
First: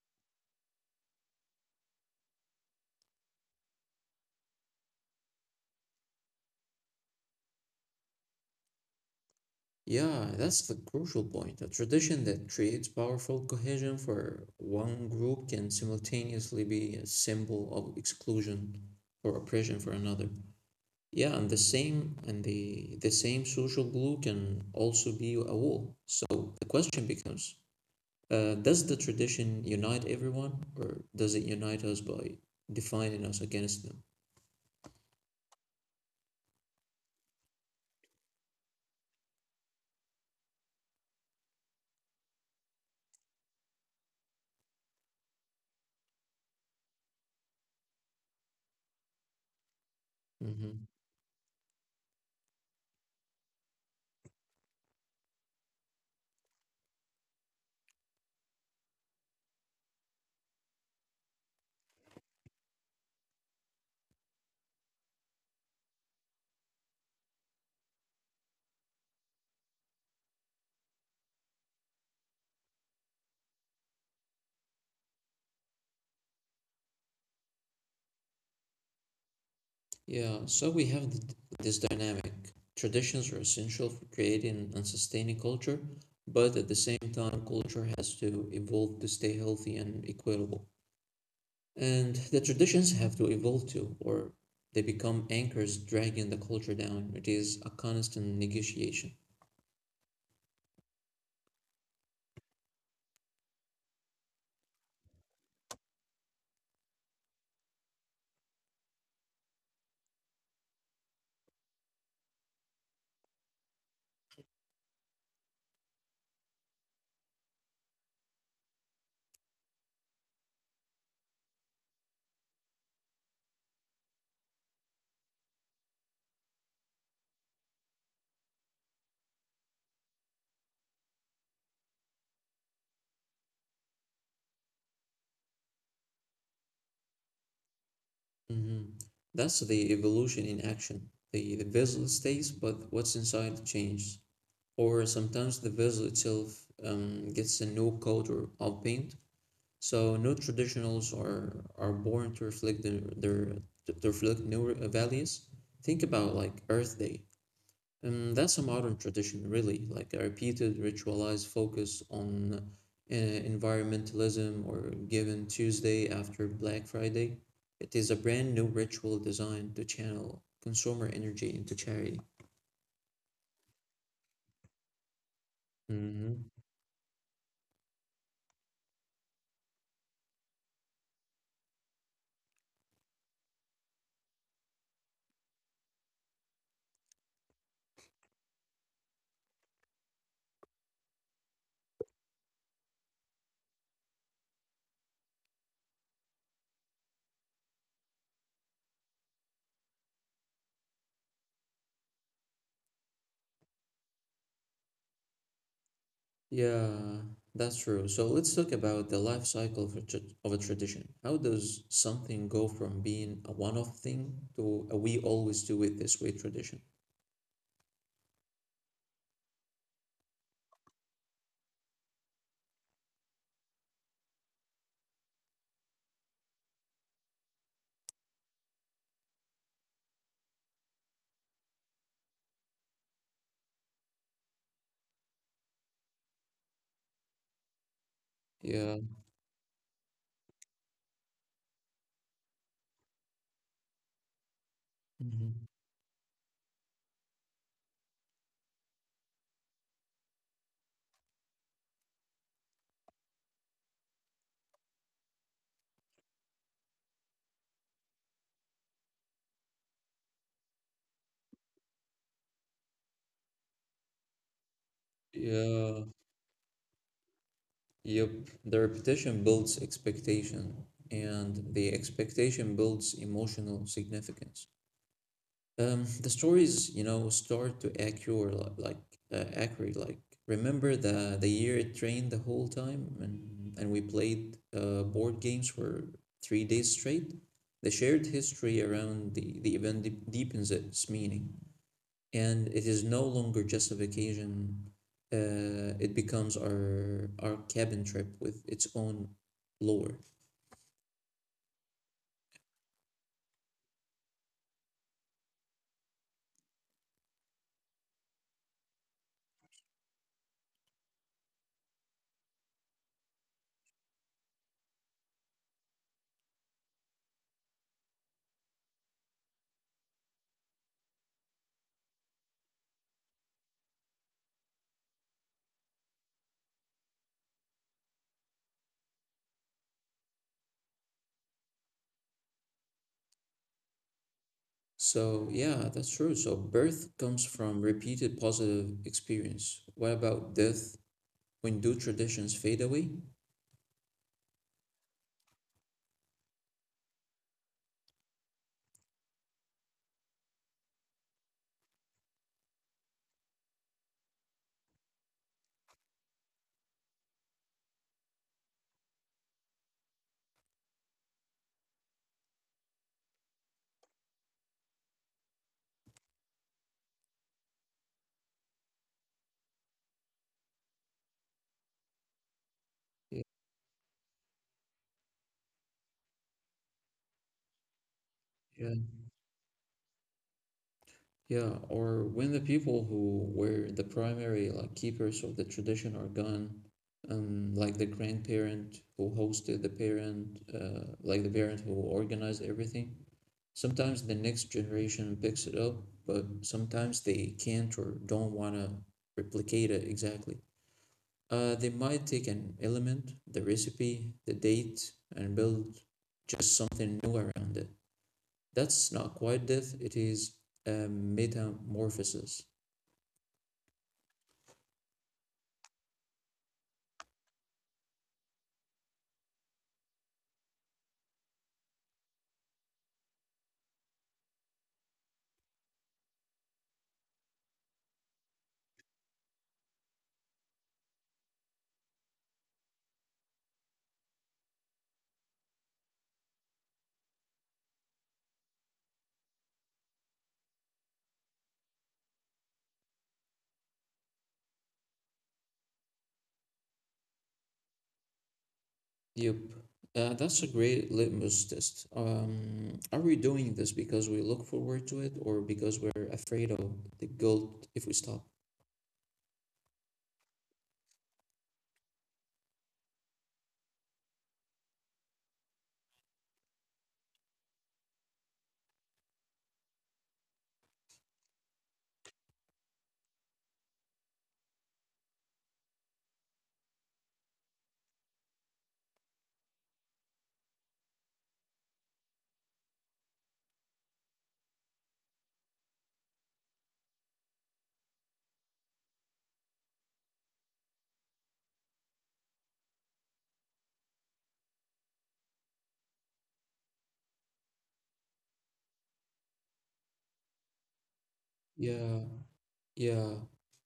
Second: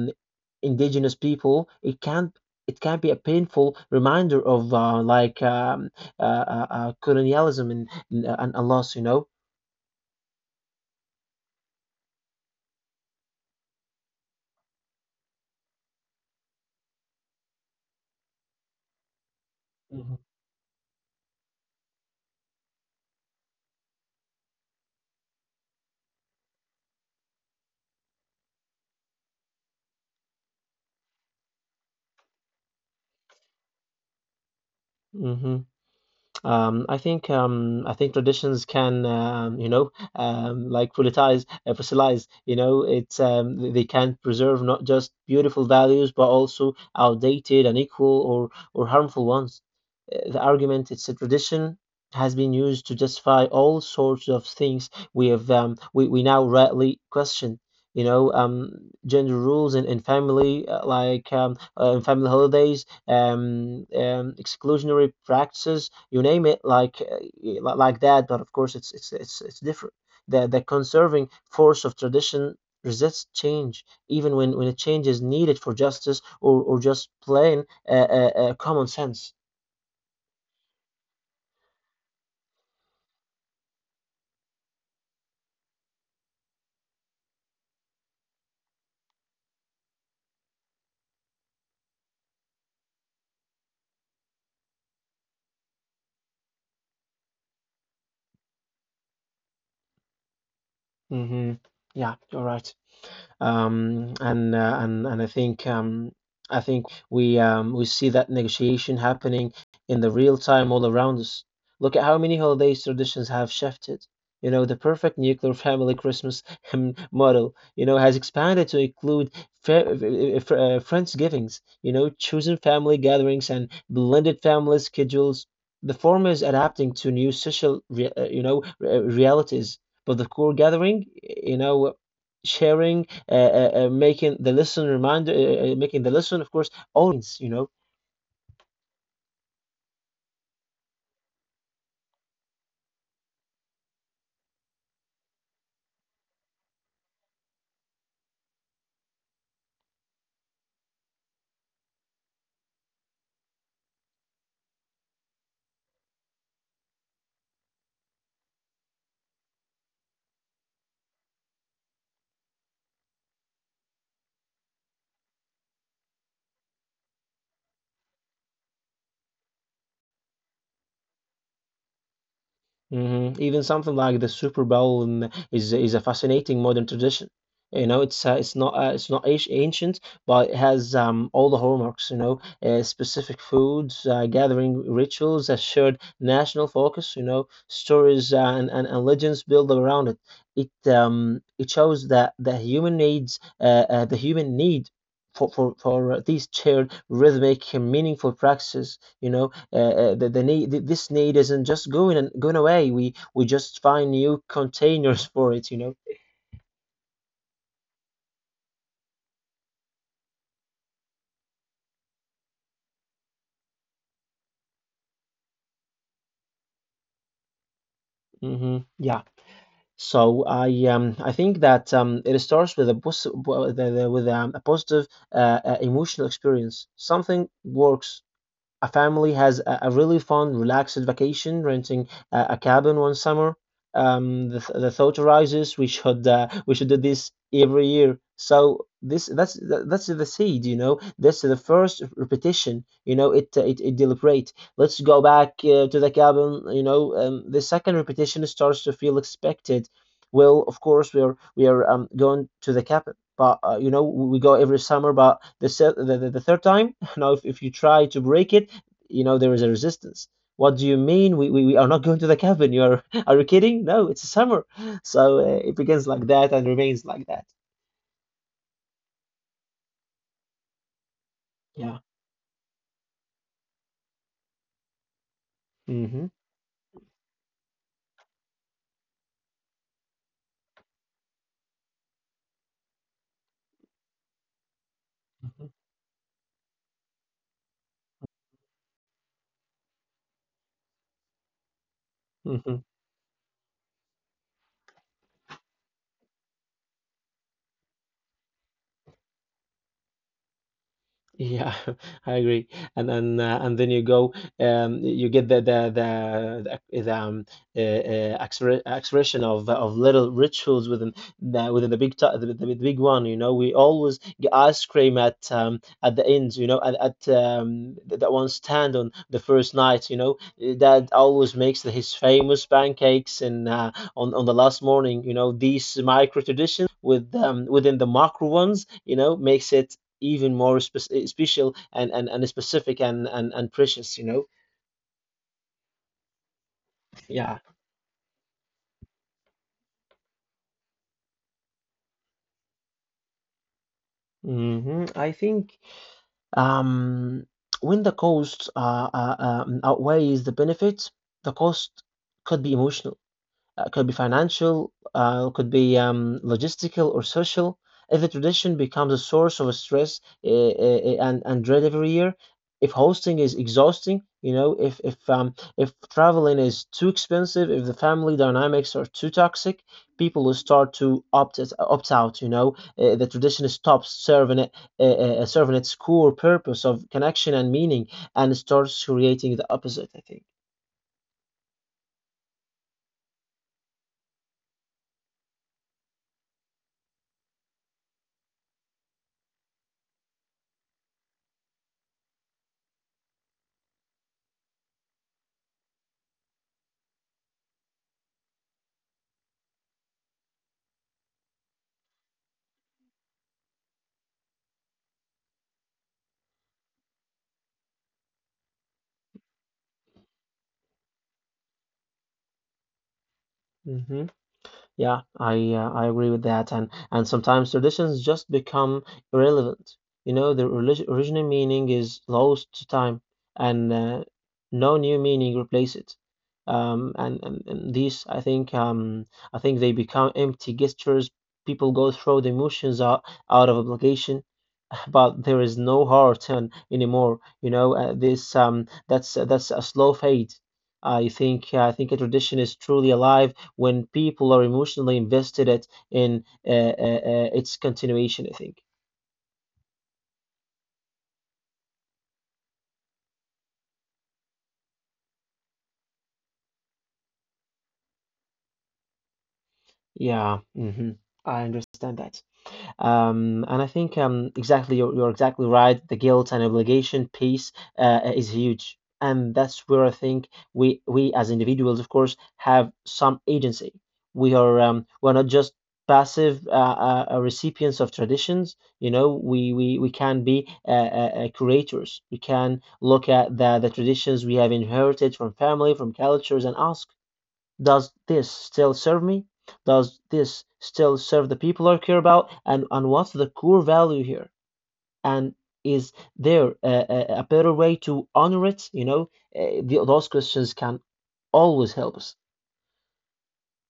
B: indigenous people, it can be a painful reminder of, colonialism and, and a loss, you know.
A: Yeah, that's the crucial point. A tradition that creates powerful cohesion for one group can simultaneously be a symbol of exclusion or oppression for another. Yeah, and the same and the same social glue can also be a wall. So the question becomes, does the tradition unite everyone, or does it unite us by defining us against them?
B: Hmm I think traditions can, you know, fossilize. You know, they can preserve not just beautiful values but also outdated, unequal, or harmful ones. The argument,
A: Hmm
B: it's a tradition, has been used to justify all sorts of things we have, we now rightly question. You know um, Gender rules and family, family holidays, exclusionary practices, you name it, like that. But of course, it's different. The conserving force of tradition resists change, even when a change is needed for justice or just plain common sense.
A: Yeah, so we have th this dynamic. Traditions are essential for creating and sustaining culture, but at the same time, culture has to evolve to stay healthy and equitable. And the traditions have to evolve too, or they become anchors dragging the culture down. It is a constant negotiation.
B: Hmm Yeah, you're right. And I think we, we see that negotiation happening in the real time all around us. Look at how many holidays traditions have shifted. You know, the perfect nuclear family Christmas model, you know, has expanded to include Friendsgivings, you know, chosen family gatherings and blended family schedules. The former is adapting to new social, realities, but the core gathering, you know, sharing, making the listen reminder, making the listen, of course, always, you know.
A: Hmm That's the evolution in action. The vessel stays, but what's inside changes. Or sometimes the vessel itself gets a new coat or all paint. So new traditionals are born to reflect their to reflect new values. Think about like Earth Day. And that's a modern tradition, really, like a repeated ritualized focus on environmentalism or Given Tuesday after Black Friday. It is a brand new ritual designed to channel consumer energy into charity.
B: Hmm Even something like the Super Bowl is a
A: Hmm
B: fascinating modern tradition. You know, it's not ancient, but it has all the hallmarks. You know, specific foods, gathering rituals, a shared national focus. You know, stories and legends built around it. It shows that the human needs, the human need for these shared rhythmic and meaningful practices. You know, the need, th- this need isn't just going away. We just find new containers for it, you know.
A: Yeah, that's true. So let's talk about the life cycle of a tradition. How does something go from being a one-off thing to a we always do it this way tradition?
B: Hmm Yeah. So I think that it starts with a pos- w- the, with a positive emotional experience. Something works: a family has a really fun, relaxed vacation, renting a cabin one summer. The thought arises, we should, we should do this every year. So
A: Yeah.
B: this that's the seed, you know. That's the first repetition, you know. It deliberate. Let's go back
A: hmm
B: to the cabin, you know. The second repetition starts to feel expected. Well, of course we are going to the cabin, but you know we go every summer. But the se- the third time, now if you try to break it, you know, there is a resistance. What do you mean? We are not going to the cabin. You are, are you kidding? No, it's summer. So it
A: Yeah,
B: begins like that and remains like that.
A: Yep, the repetition builds expectation, and the
B: Yeah.
A: expectation builds emotional significance. The
B: hmm
A: stories you know, start to accrue li- like accurate. Like remember the year it rained the whole time, and we played board games for 3 days straight. The shared history around the event deepens its meaning and it is no longer just a vacation. It becomes our cabin trip with its own lore.
B: Yeah, I agree. And then you go, you get the, ac- the exre- expression of little rituals within the the big one. You know, we always get ice cream at the ends. You know, at that one stand on the first night. You know, that always makes the, his famous pancakes and on the last morning. You know, these micro traditions with within the macro ones. You know, makes it even more special and specific and precious, you know?
A: So yeah, that's true. So birth comes
B: Yeah.
A: from repeated positive experience. What about death? When do traditions fade away?
B: hmm I think um, when the cost outweighs the benefit, the cost could be emotional. Could be financial, could be logistical or social. If the tradition becomes a source of stress and dread every year, if hosting is exhausting, you know, if if traveling is too expensive, if the family dynamics are too toxic, people will start to opt it, opt out. The
A: Yeah,
B: tradition stops serving it, serving its core purpose of connection and meaning, and
A: yeah,
B: starts creating the opposite, I think.
A: yeah. Or when the people who were the primary like keepers of the tradition are gone, like the grandparent who hosted the parent, like the parent who organized everything. Sometimes the next generation picks it up, but sometimes they can't or don't want to replicate it exactly. They might take an element, the recipe, the date, and build just something new around it. That's not quite death, it is a metamorphosis.
B: Hmm. Yeah, I agree with that, and sometimes traditions just become irrelevant. You know, the original meaning is lost to time, and no new meaning replace it. And these, I think they become empty gestures. People go through the emotions out of obligation, but there is no hard turn anymore. You know, this that's a slow fade. I think a tradition is truly alive when people are emotionally invested it in its continuation, I think.
A: Yep. That's a great litmus test. Are we doing this because we look forward to it or because we're afraid of the guilt if we stop?
B: Yeah. Hmm. I understand that. And I think exactly, you're, exactly right. The guilt and obligation piece is huge, and that's where I think we as individuals, of course, have some agency. We are we're not just passive recipients of traditions. You know, we can be curators. We can look at the traditions we have inherited from family, from cultures, and ask, does this still serve me? Does this still serve the people I care about? And what's the core value here? And is there a better way to honor it? You know, those questions can always help
A: Yeah,
B: us.
A: Yeah,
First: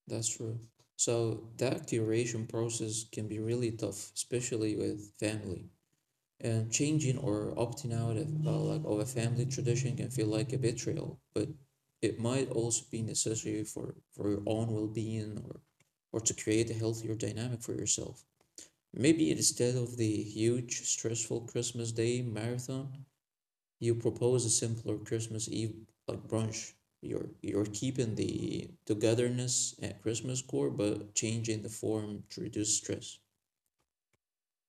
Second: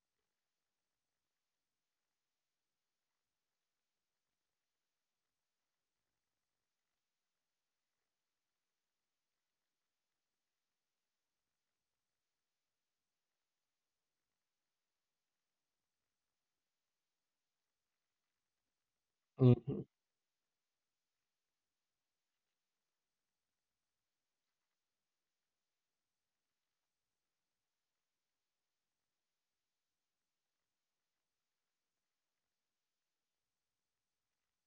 A: that's true. So that curation process can be really tough, especially with family. And changing or opting out of like of a family tradition can feel like a betrayal, but it might also be necessary for your own well-being or to create a healthier dynamic for yourself. Maybe instead
B: Mm-hmm.
A: of the huge stressful Christmas Day marathon, you propose a simpler Christmas Eve like brunch. You're keeping the togetherness at Christmas core, but changing the form to reduce stress.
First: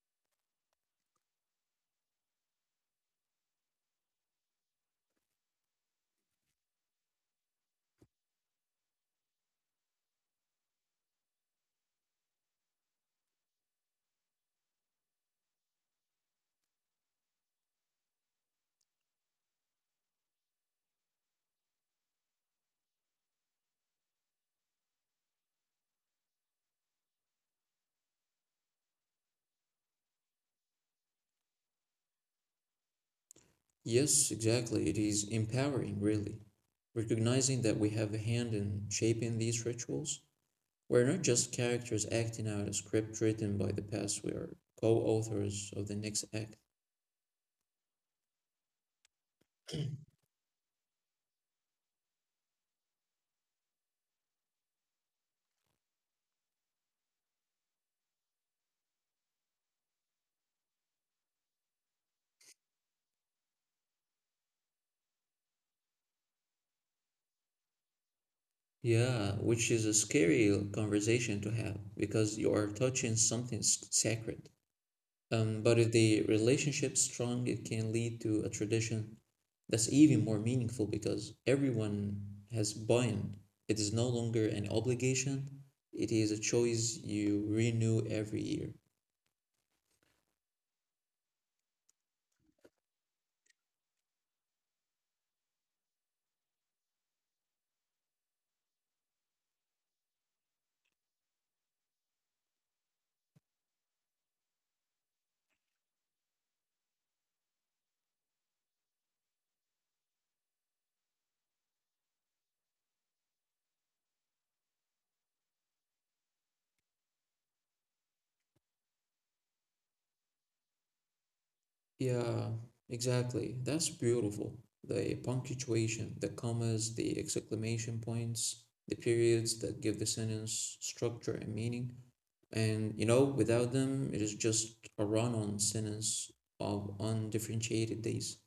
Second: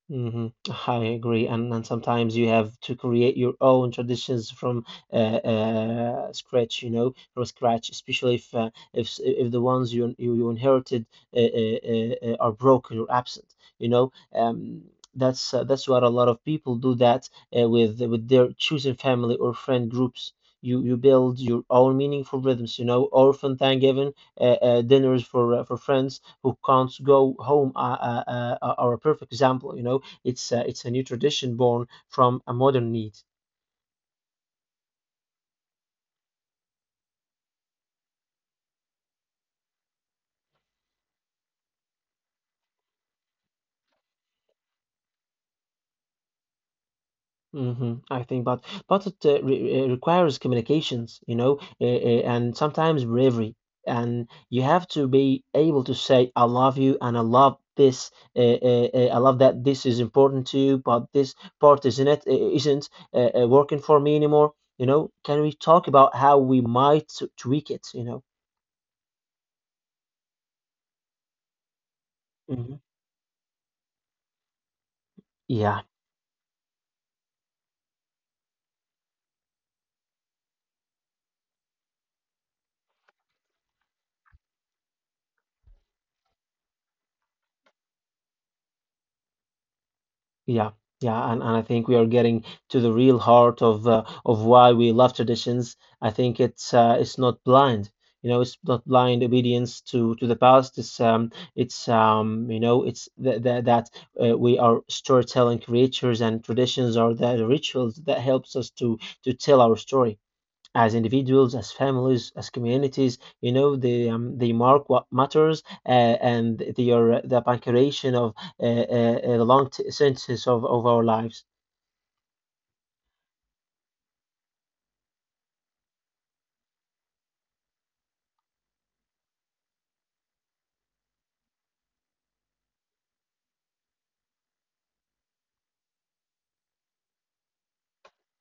B: Hmm. I agree, and sometimes you have to create your own traditions from scratch, you know, from scratch, especially if if the ones you inherited are broken or absent, you know. That's what a lot of people do that with their chosen family or friend groups. You build your own meaningful rhythms, you know, orphan Thanksgiving dinners for friends who can't go home are a perfect example. You know, it's a new tradition born from a modern need.
A: Yes, exactly. It is empowering, really. Recognizing that we have a hand in shaping these rituals. We're not just characters acting out a script written by the past, we are co authors of the next act.
B: Hmm. I think, but it requires communications, you know, and sometimes bravery, and you have to be able to say, "I love you," and "I love this," uh, "I love that this is important to you," but this part isn't is isn't working for me anymore. You know, can we talk about how we might tweak it? You know.
A: Yeah, which is a scary conversation to have because you are
B: Hmm.
A: touching something sacred. But
B: Yeah.
A: if the relationship's strong, it can lead to a tradition that's even more meaningful because everyone has buy-in. It is no longer an obligation, it is a choice you renew every year.
B: Yeah, yeah, and, I think we are getting to the real heart of why we love traditions. I think it's not blind, you know, it's not blind obedience to the past. It's you know, it's th th that we are storytelling creatures, and traditions are the rituals that helps us to tell our story as individuals, as families, as communities. You know, they mark what matters, and they are the punctuation of the long sentences of our lives.
A: Yeah, exactly. That's beautiful. The punctuation, the commas, the exclamation points, the periods that give the sentence structure and meaning. And you know, without them, it is just a run on sentence of undifferentiated days.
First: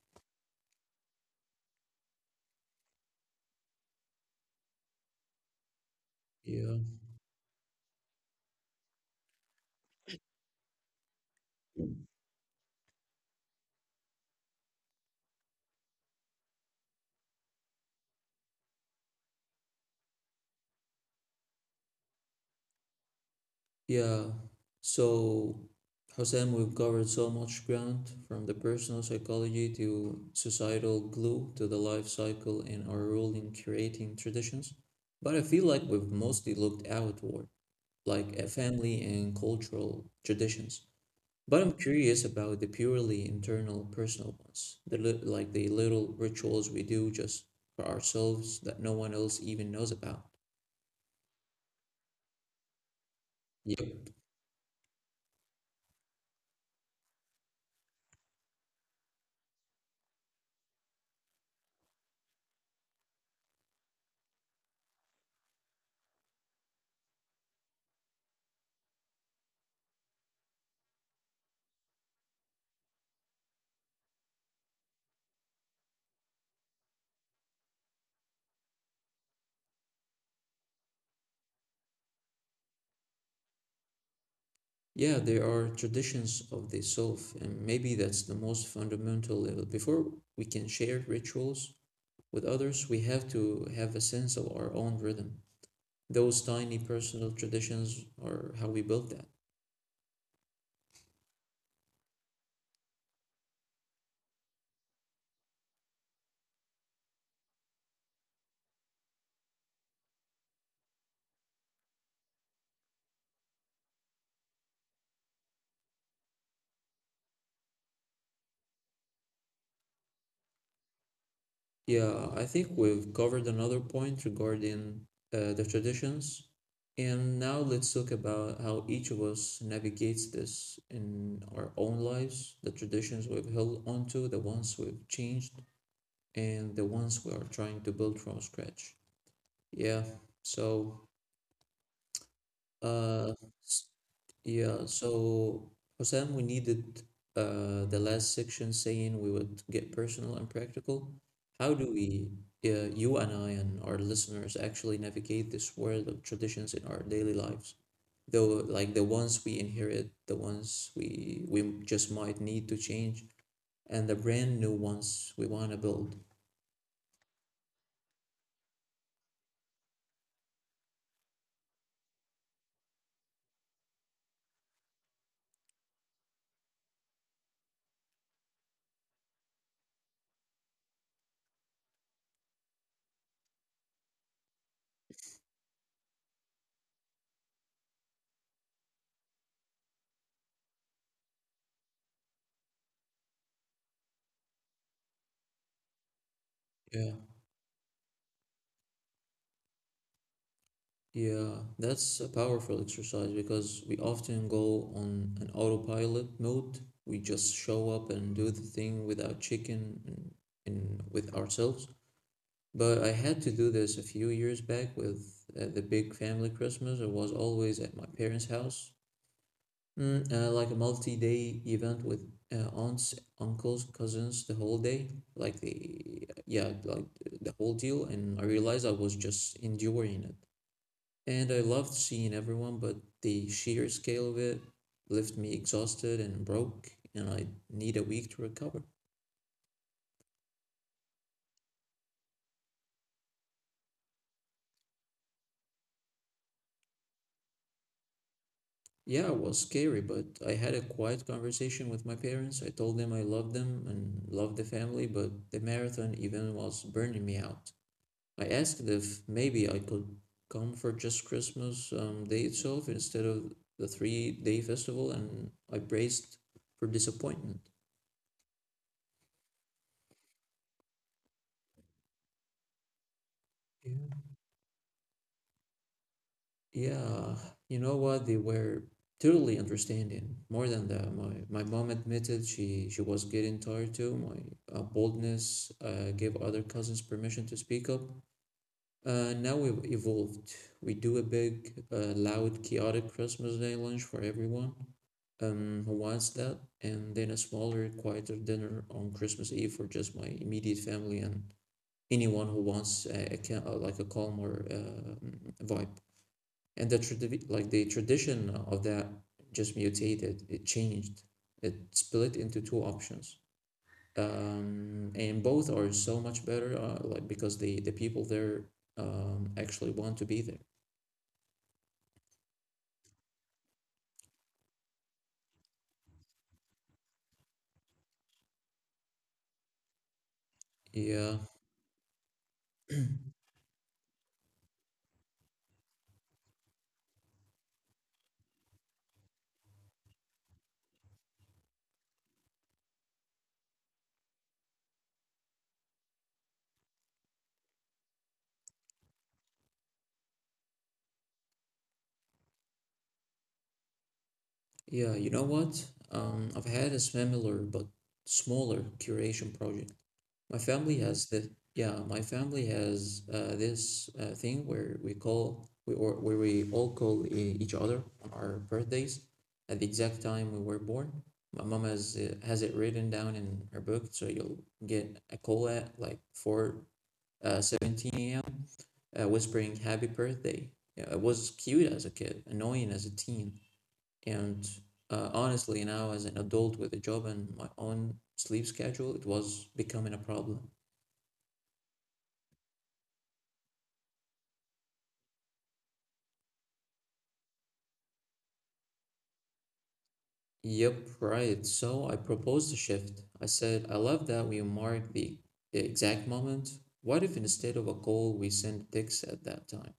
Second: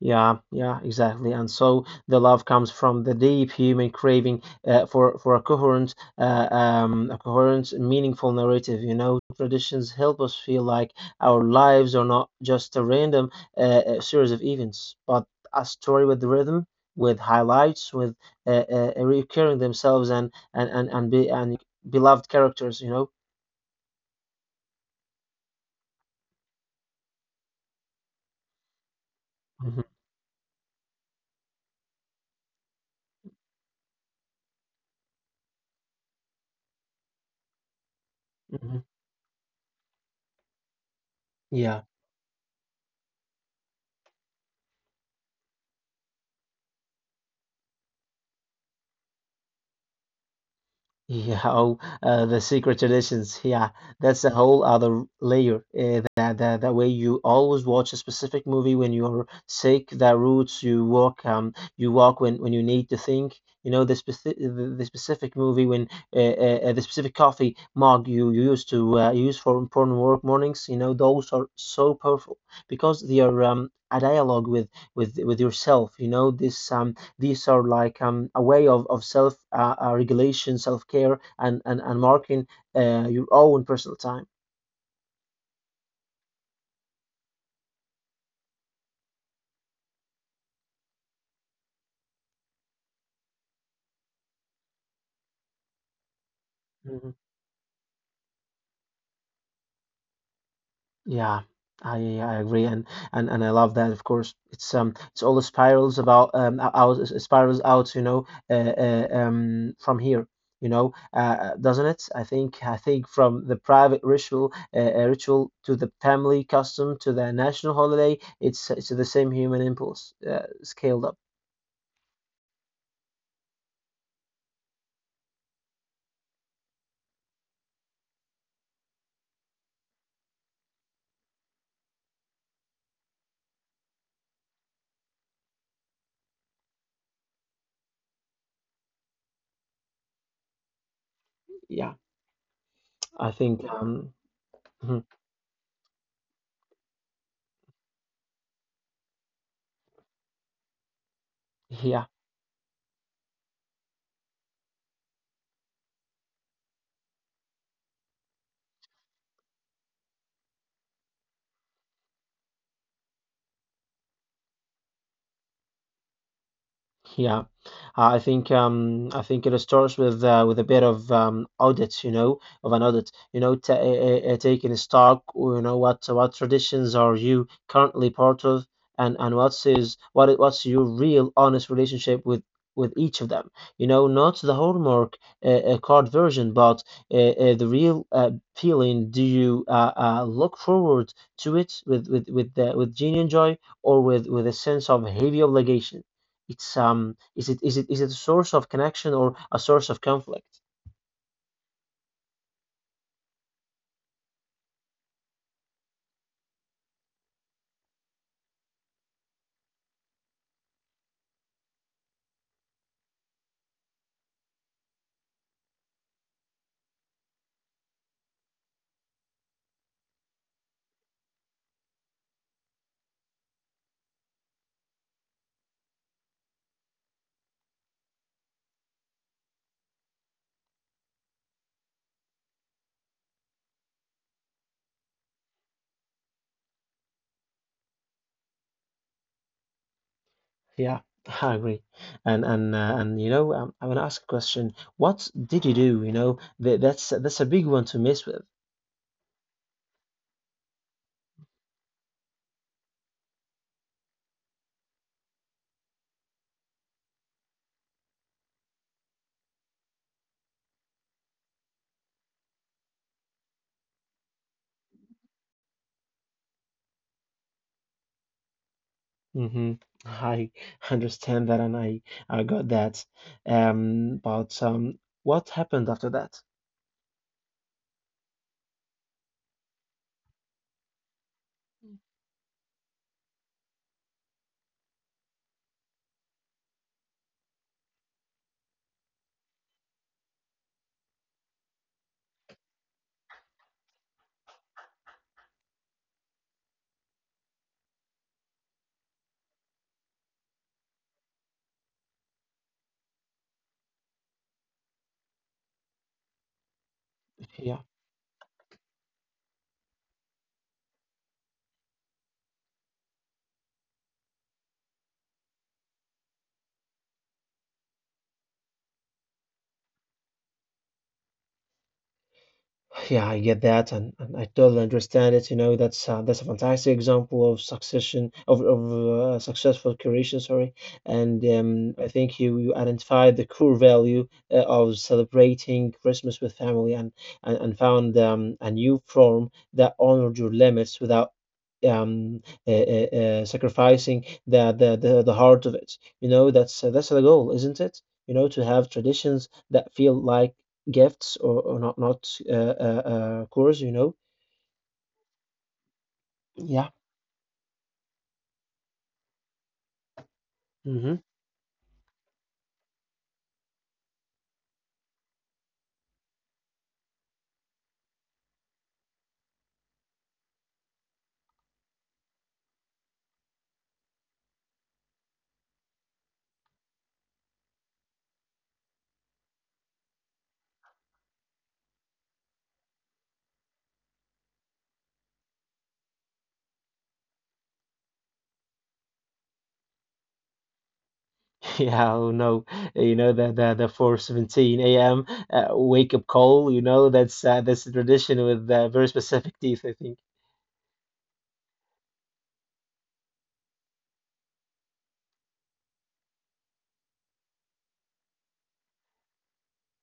B: Yeah, yeah, exactly. And so the love comes from the deep human craving for
A: Yeah.
B: a coherent, meaningful narrative. You know, traditions help us feel like our lives are not just a random uh, series of events, but a story with rhythm, with highlights, with recurring themselves and beloved characters, you know.
A: Yeah. So, Hossein, we've covered so much ground from the personal psychology
B: hmm
A: to societal glue to the life cycle and our role in creating traditions. But I feel like we've mostly looked outward, like at
B: hmm.
A: family and cultural traditions. But I'm
B: Yeah.
A: curious about the purely internal personal ones, the like the little rituals we do just for ourselves that no one else even knows about.
B: Yeah, oh, the secret traditions. Yeah,
A: Yep.
B: that's a whole other layer. That way you always watch a specific movie when you're sick. The routes you walk when you need to think. You know the specific the specific movie when the specific coffee mug you used to use for important work mornings. You know those are so powerful because they are a dialogue with yourself. You know this these are like a way of self regulation, self care, and, marking your own personal time.
A: Yeah, there are traditions of the self, and maybe that's the most fundamental level. Before we can share rituals with others, we have to have a sense of our own rhythm. Those tiny
B: Hmm.
A: personal traditions are how we build that.
B: Yeah, I agree, and, I love that. Of course, it's all the spirals about o- out it spirals out, you know, from here, you know, doesn't it? I think from the private ritual ritual to the family custom to the national holiday, it's the same human impulse scaled up.
A: Yeah, I think we've covered another point regarding the traditions. And now let's talk about how each of us navigates this in our own lives, the traditions we've held onto, the ones we've changed, and the ones we are trying to build from scratch. Yeah. So,
B: Yeah, I
A: uh,
B: think
A: s-
B: um.
A: yeah.
B: Mhm.
A: So, Hosam, we needed the last section saying we would get personal and practical. How do
B: Yeah.
A: we, you and I and our listeners actually navigate this world of traditions in our daily lives? Though, like the ones we inherit, the ones we just might need to change, and the brand new ones we want to build.
B: Yeah, I think it starts with a bit of audit, you know, of an audit, you know, ta taking stock, you know, what traditions are you currently part of, and what's is what I- what's your real honest relationship with each of them, you know, not the Hallmark card version, but the real feeling. Do you look forward to it with with genuine joy or with a sense of heavy obligation? It's
A: Yeah.
B: is it a source of connection or a source of conflict?
A: Yeah, that's a powerful exercise because we often go on an autopilot mode. We just show up and do the thing without checking in with ourselves. But I had to do this a few years back with the big family Christmas. It was always at my parents' house, mm, like a multi-day event with aunts, uncles, cousins the whole day. Like the yeah, like the whole deal. And I realized I was just enduring it and I loved seeing everyone, but the sheer scale of it left me exhausted and broke, and I need a week to recover.
B: Yeah, I agree. And and you know, I want to ask a question. What did you do? You know, that's a big one to mess with.
A: Yeah, it was scary, but I had a quiet conversation with my parents. I told them I loved them and loved the family, but the marathon even was burning me out. I asked if maybe I could come for just Christmas Day itself instead of the 3 day festival, and I braced for disappointment.
B: Hmm. I understand that, and I got that.
A: Yeah.
B: But what happened after that?
A: Yeah, you know what? They were totally understanding. More than that, my mom admitted she was getting tired too. My boldness gave other cousins permission to speak up. Now we've evolved. We do a big, loud, chaotic Christmas Day lunch for everyone who wants that, and then a smaller, quieter dinner on Christmas Eve for just my immediate family and anyone who wants like a calmer vibe and the
B: Yeah.
A: like the tradition of that just mutated it changed it split into two options, and both are so much better like because the people there actually want to be there.
B: Yeah, I get that, and, I totally understand it. You know, that's a fantastic example of succession of successful curation. Sorry,
A: Yeah,
B: and I think you identified the core value of celebrating Christmas with family, and, found a new form that honored your limits without um sacrificing the the heart of it. You know, that's the goal, isn't it? You know, to have traditions that feel like gifts, or not cores, you know.
A: yeah, you know what, I've
B: Yeah.
A: had a similar but smaller curation project. My family
B: Hmm.
A: has the yeah, my family has this thing where we call we or where we all call each other on our birthdays at the exact time we were born. My mom has it written down in her book, so you'll get a call at like four 17 a.m. Whispering happy birthday. Yeah, it was cute as a kid, annoying as a teen, and honestly, now as an adult with a job and my own sleep schedule, it was becoming a problem.
B: Yeah, oh no, you know the 4:17 a.m. Wake up call, you know that's a tradition with very specific teeth, I think.
A: Yep, right. So I proposed a shift. I said, I love that we mark the exact moment. What if instead of a call, we send text at that time?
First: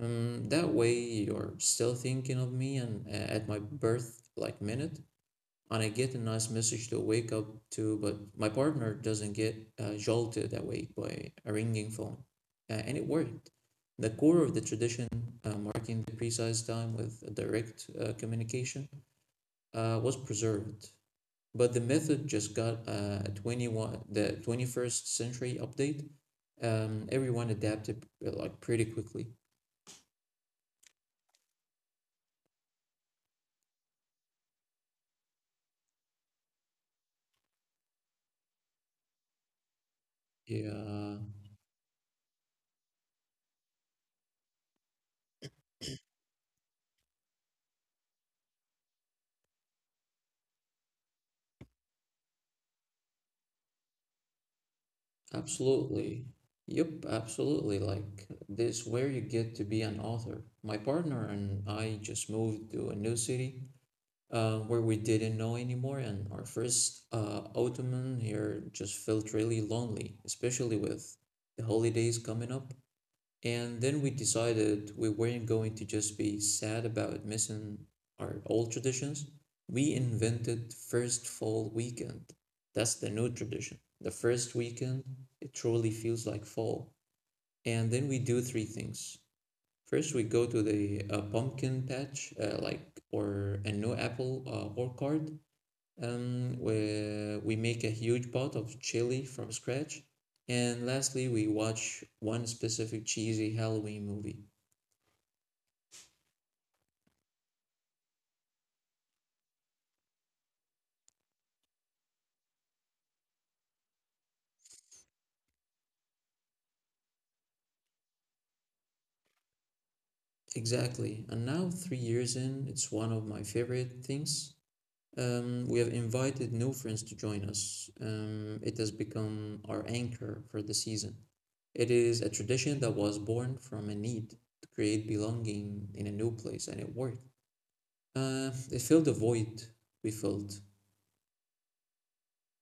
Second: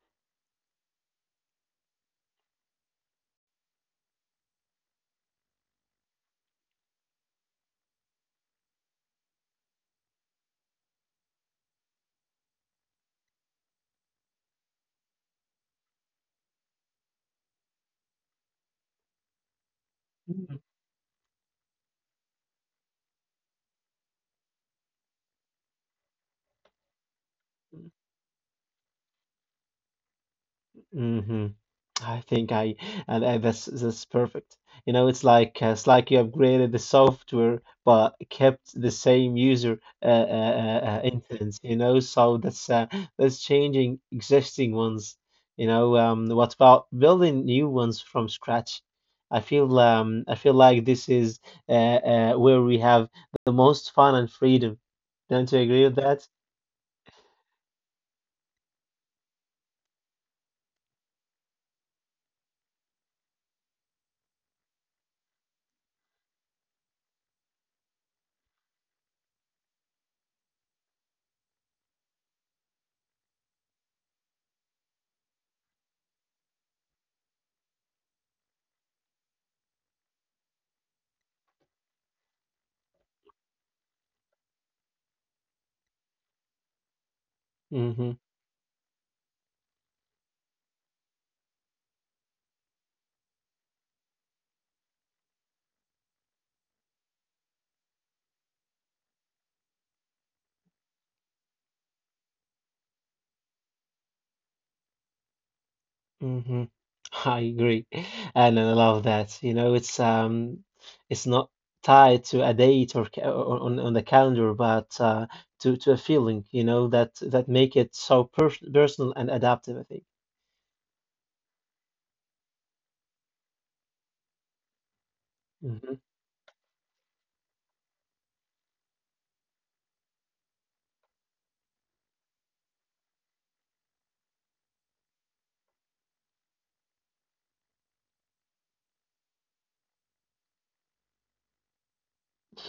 A: That way you're still thinking of me and at my birth like minute, and I get a nice message to wake up to, but my partner doesn't get jolted awake by a ringing phone. And it worked. The core of the tradition, marking the precise time with direct communication, was preserved, but the method just got a 21 the 21st century update. Everyone adapted like pretty quickly.
B: Hmm I think I And, that's perfect. You know, it's like you upgraded the software but kept the same user
A: Yeah,
B: instance. You know, so that's changing existing ones. You know, what about building new ones from scratch? I feel like this is where we have the most fun and freedom. Don't you agree with
A: absolutely.
B: that?
A: Yep, absolutely. Like, this where you get to be an author. My partner and I just moved to a new city where we didn't know anymore, and our first ottoman here just felt really lonely, especially with the holidays coming up. And then we decided we weren't going to just be sad about missing our old traditions. We invented first fall weekend. That's the new tradition. The first weekend, it truly feels like fall. And then
B: Mm-hmm.
A: we do three things. First, we go to the pumpkin patch, or a new apple orchard. Where we make a huge pot of chili from scratch. And lastly, we watch one specific cheesy Halloween movie.
B: Hmm. I agree, and I love that. You know, it's not tied to a date, or, or on the calendar, but to a feeling. You know that that make it so personal and adaptive, I think.
A: Exactly. And now, 3 years in, it's one of my favorite things. We
B: Mm-hmm.
A: have invited new friends to join us. It has become our anchor for the season. It is a tradition that was born from a need to create belonging in a new place, and it worked. It filled a void we filled.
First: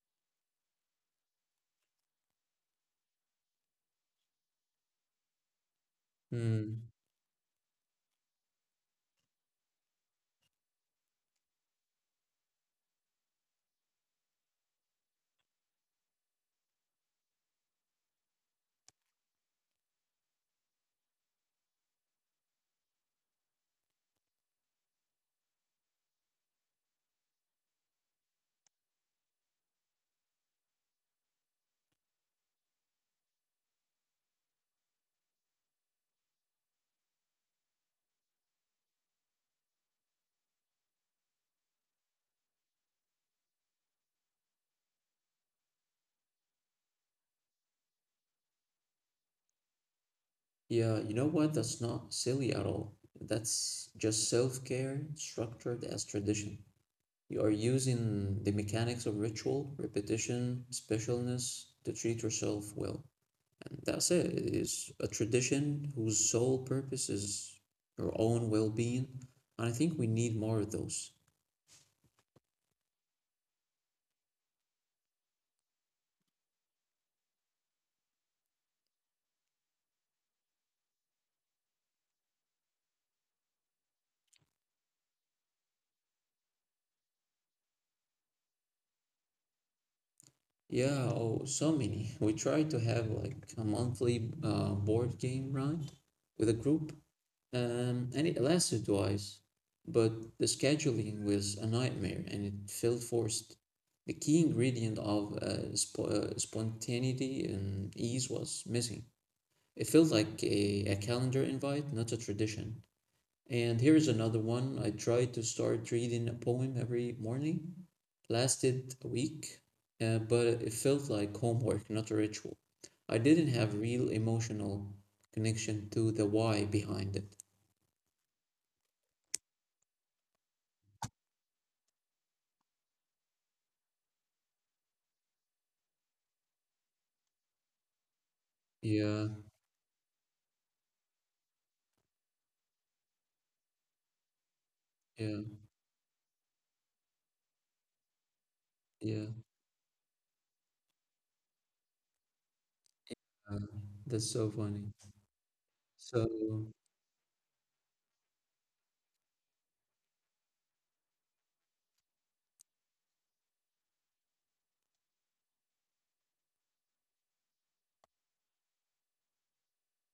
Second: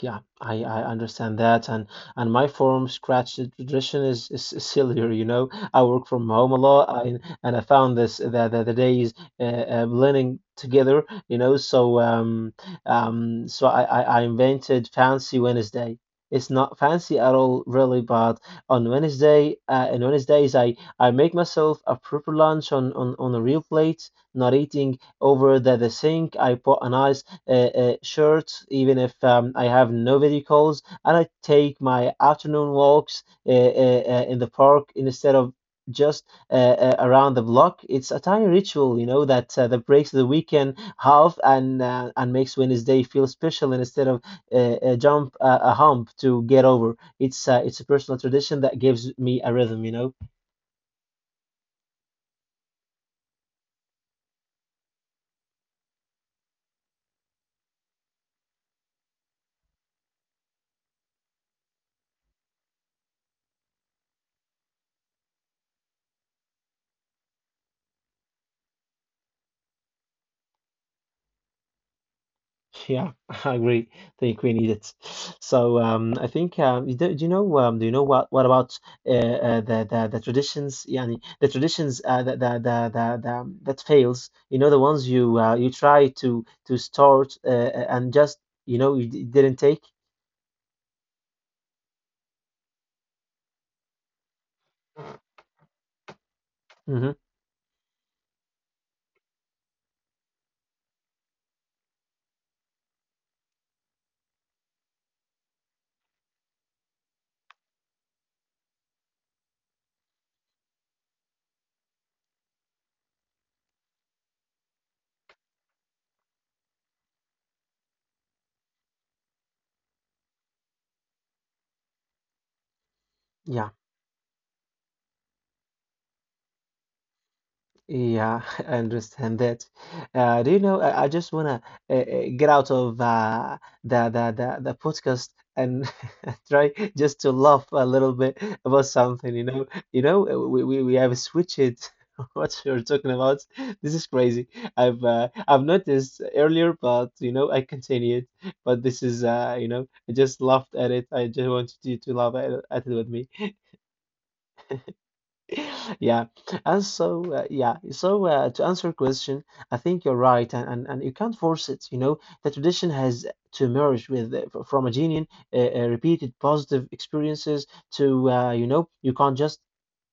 B: Yeah, I understand that, and my form scratch tradition is, is sillier, you know. I work from home a lot,
A: Hmm.
B: and I found this that the days blending together, you know. So I invented Fancy Wednesday. It's not fancy at all, really, but on Wednesdays, I make myself a proper lunch on a real plate, not eating over the sink. I put a nice shirts, even if I have no vehicles, and I take my afternoon walks in the park instead of just around the block. It's a tiny ritual, you know, that that breaks the weekend half, and makes Wednesday feel special instead of jump a hump to get over. It's a personal tradition that gives me a rhythm, you know.
A: Yeah, you know what? That's not silly at all. That's just self-care structured as tradition. You are using the mechanics of ritual, repetition, specialness to treat yourself well. And that's it. It is a tradition whose sole purpose is your own well being. And I think we need more of those.
B: Yeah, I agree. Think we need it. So I think you do, do you know what about the traditions? Yeah, the traditions the that fails. You know the ones you you try to start and just you know you didn't take.
A: Yeah, oh, so many. We try to have like a monthly board game, right? With a group.
B: Hmm.
A: And it lasted twice, but the scheduling was a nightmare and it felt forced. The key ingredient of spontaneity and ease was missing. It felt like a calendar invite, not a tradition. And here is another one. I tried to start reading a poem every morning, lasted a week, but it felt like homework, not a ritual. I didn't
B: Yeah.
A: have real emotional connection to the why behind it.
B: Yeah, I understand that. Do you know? I just wanna get out of the podcast and try just to laugh a little bit about
A: Yeah.
B: something. You know, we have switched what you're talking about. This is crazy.
A: Yeah,
B: I've noticed earlier, but you know, I continued. But this is
A: yeah,
B: you know, I just laughed at it. I just wanted you to laugh at it with me.
A: uh, that's so funny.
B: Yeah,
A: So,
B: and so yeah, so to answer your question, I think you're right, and you can't force it. You know, the tradition has to emerge with from a genuine, repeated positive experiences to you know, you can't just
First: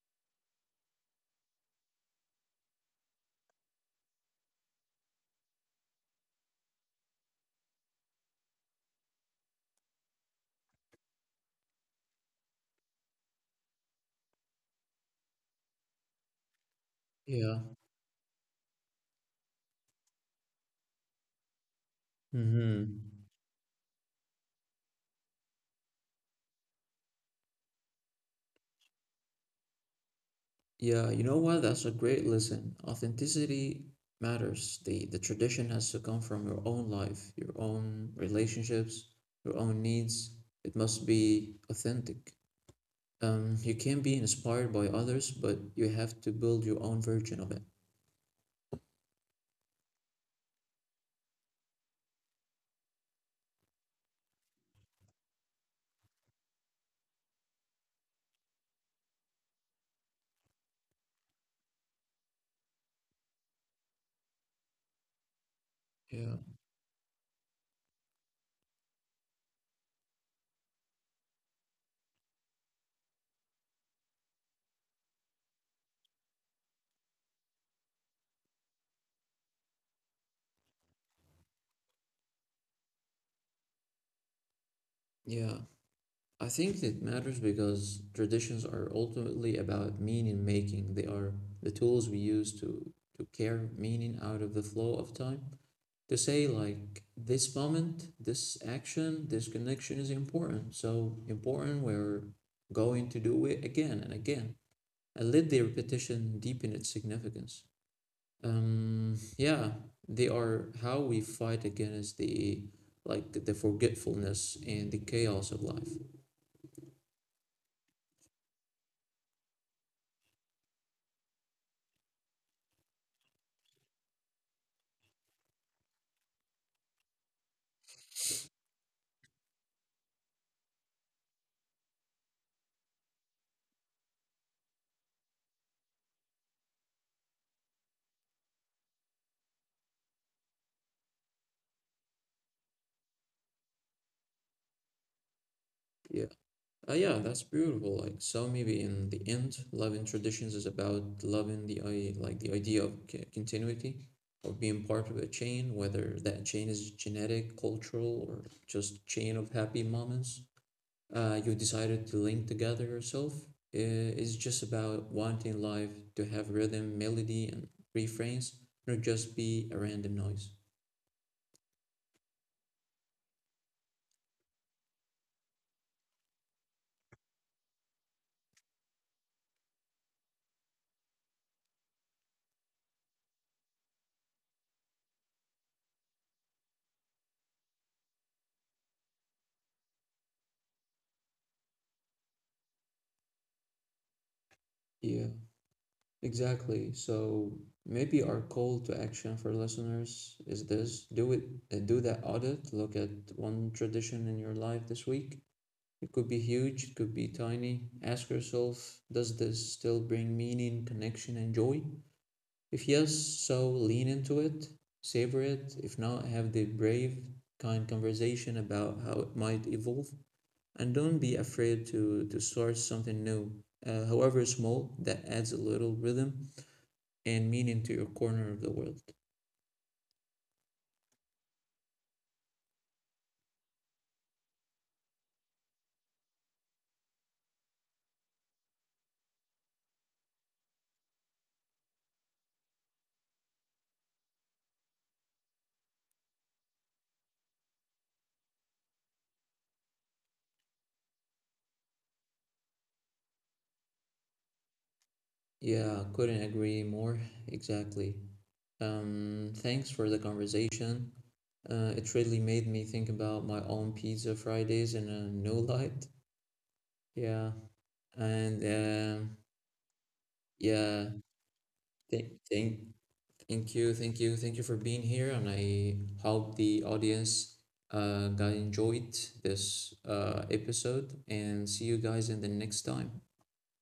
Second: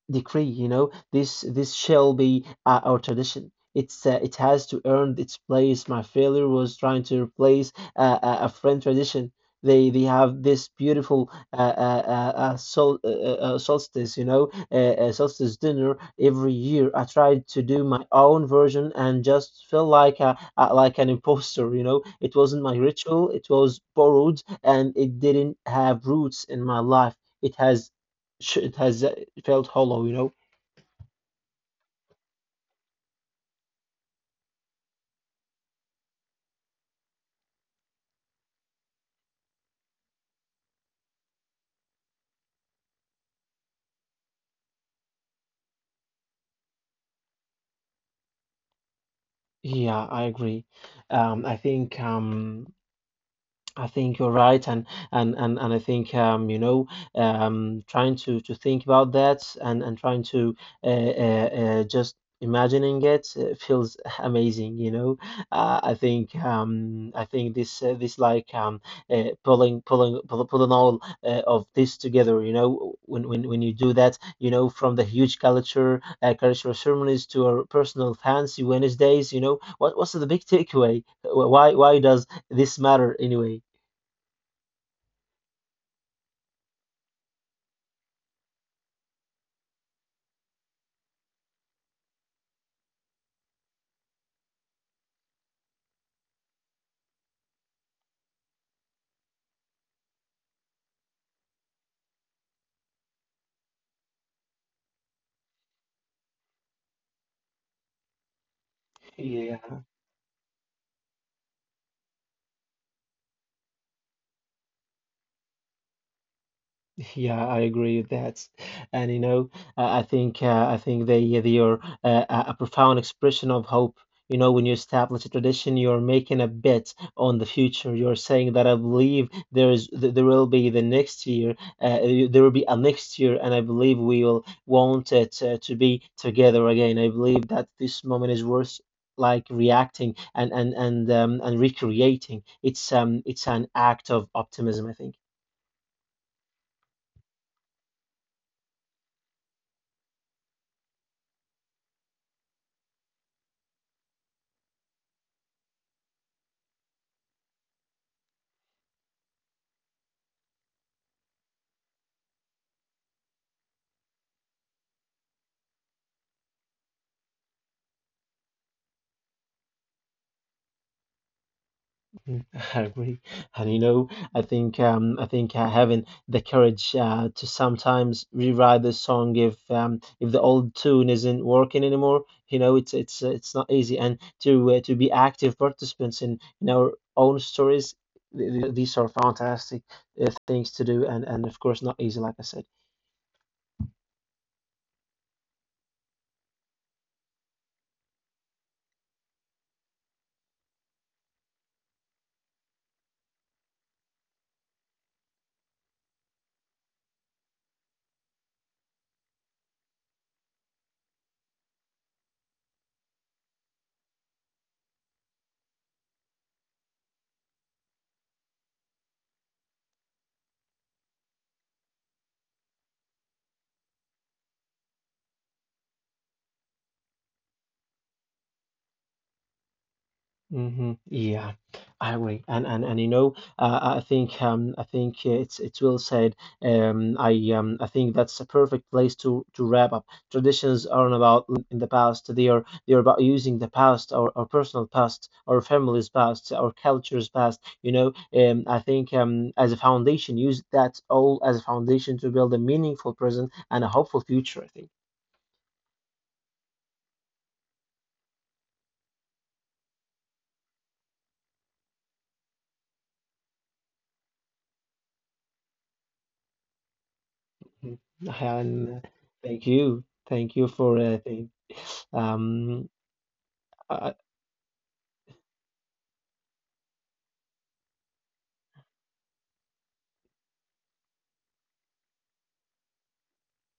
B: decree, you know, this shall be our tradition. It's it has to earn its place. My failure was trying to replace a friend tradition. They have this beautiful solstice, you know, solstice dinner every year. I tried to
A: yeah,
B: do my own version and just felt like a like an imposter. You know, it wasn't my ritual,
A: mm-hmm.
B: it was borrowed, and it didn't have roots in my life. It has it has, it felt hollow, you know?
A: Yeah, you know what? That's a great lesson. Authenticity matters. The tradition has to come from your own life, your own relationships, your own needs. It must be authentic. You can be inspired by others, but you have to build your own version of it.
B: Yeah, I agree. Um, I think um, I think you're right, and I think, you know, trying to think about that, and trying to uh, uh, just imagining it feels amazing. You know,
A: Yeah,
B: I think this this like pulling all of this together. You know, when you do that, you know, from the huge culture cultural ceremonies to our personal fancy Wednesdays. You know, what's the big takeaway? Why does this matter anyway?
A: yeah. I think it matters because traditions are ultimately about meaning making. They are the tools we use to carry meaning out of the flow of time. To say, like, this moment, this action, this connection is important. So important we're going to do it again and again. And let the repetition deepen its significance.
B: Yeah,
A: Yeah, they are how we fight against the like the forgetfulness and the chaos of life.
B: yeah, I agree with that, and you know, I think I think they are a profound expression of hope. You know, when you establish a tradition, you're making a bet on the future. You're saying that I believe there will be the next year, there will be a next year, and I believe we will want it to be together again. I believe that this moment is worth like reacting and recreating. It's it's an act of optimism, I think.
A: Yeah. Yeah, that's beautiful. Like, so maybe in the end, loving traditions is about loving like the idea of continuity, of being part of a chain, whether that chain is genetic, cultural, or just chain of happy moments. You decided to link together yourself. I- It's just about wanting life to have rhythm, melody, and refrains, not just be a random noise.
B: Mm, I agree, and you know, I think having the courage to sometimes rewrite the song if the old tune isn't working anymore, you know, it's it's not easy. And to be active participants in our own stories. Th th these are fantastic things to do, and of course not easy, like I said.
A: Yeah. Exactly. So maybe our call to action for listeners is this: do it, do that audit. Look at one tradition in your life this week. It could be huge, it could be tiny. Ask yourself, does this still bring meaning, connection, and joy? If yes, so lean into it, savor it. If not, have the brave, kind conversation about how it might evolve, and don't be afraid to start something new, however small, that adds a little rhythm and mean into your corner of the world.
B: Hmm Yeah, I agree, and you know, I think it's well said. I think that's a perfect place to wrap up. Traditions aren't about living in the past; they are about using the past, our personal past, our family's past, our culture's past. You know, I think, as a foundation, use that all as a foundation to build a meaningful present and a hopeful future, I think.
A: Yeah, couldn't agree more. Exactly. Thanks for the conversation. It really made me think about my own pizza Fridays in a new light. Yeah,
B: Mhm.
A: and
B: And thank you, thank you
A: yeah, thank, thank,
B: um. Uh,
A: thank you for being here, and I hope the audience got enjoyed this episode, and see you guys in the next time.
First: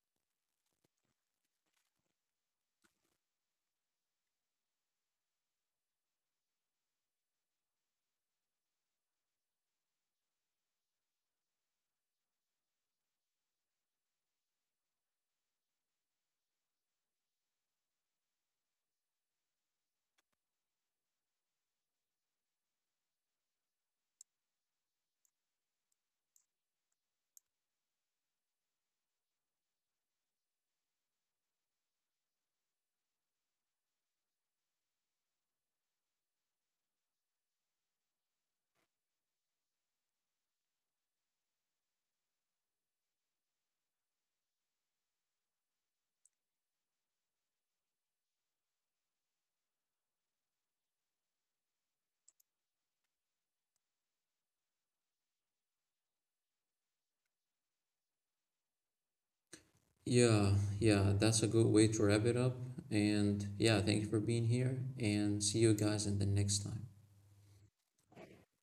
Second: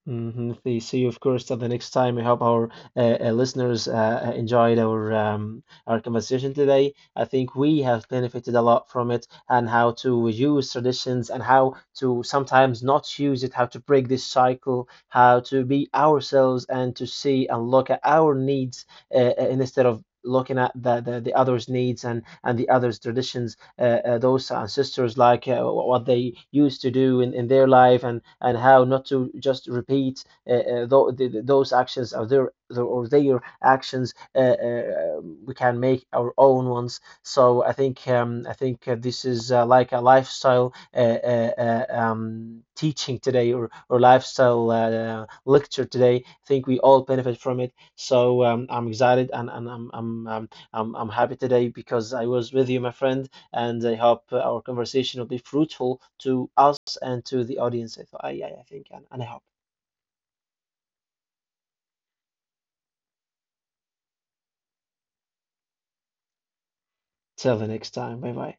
B: mm. See, you, of course. Till the next time, we hope our listeners enjoyed our conversation today. I think we have benefited a lot from it, and how to use traditions, and how to sometimes not use it, how to break this cycle, how to be ourselves, and to see and look at our needs, instead of looking at the others' needs and the others' traditions. Those ancestors, like what they used to do in their life, and how not to just repeat those actions, or their actions. We can make our own ones. So I think this is like a lifestyle teaching today, or lifestyle lecture today. I think we all benefit from it. So I'm excited, and I'm happy today because I was with you, my friend, and I hope our conversation will be fruitful to us and to the audience, I think, and I hope.
A: Yeah, yeah, that's a good way to wrap it up. And yeah, thank you for being here and see you guys in the next time.
B: Till the next time. Bye bye.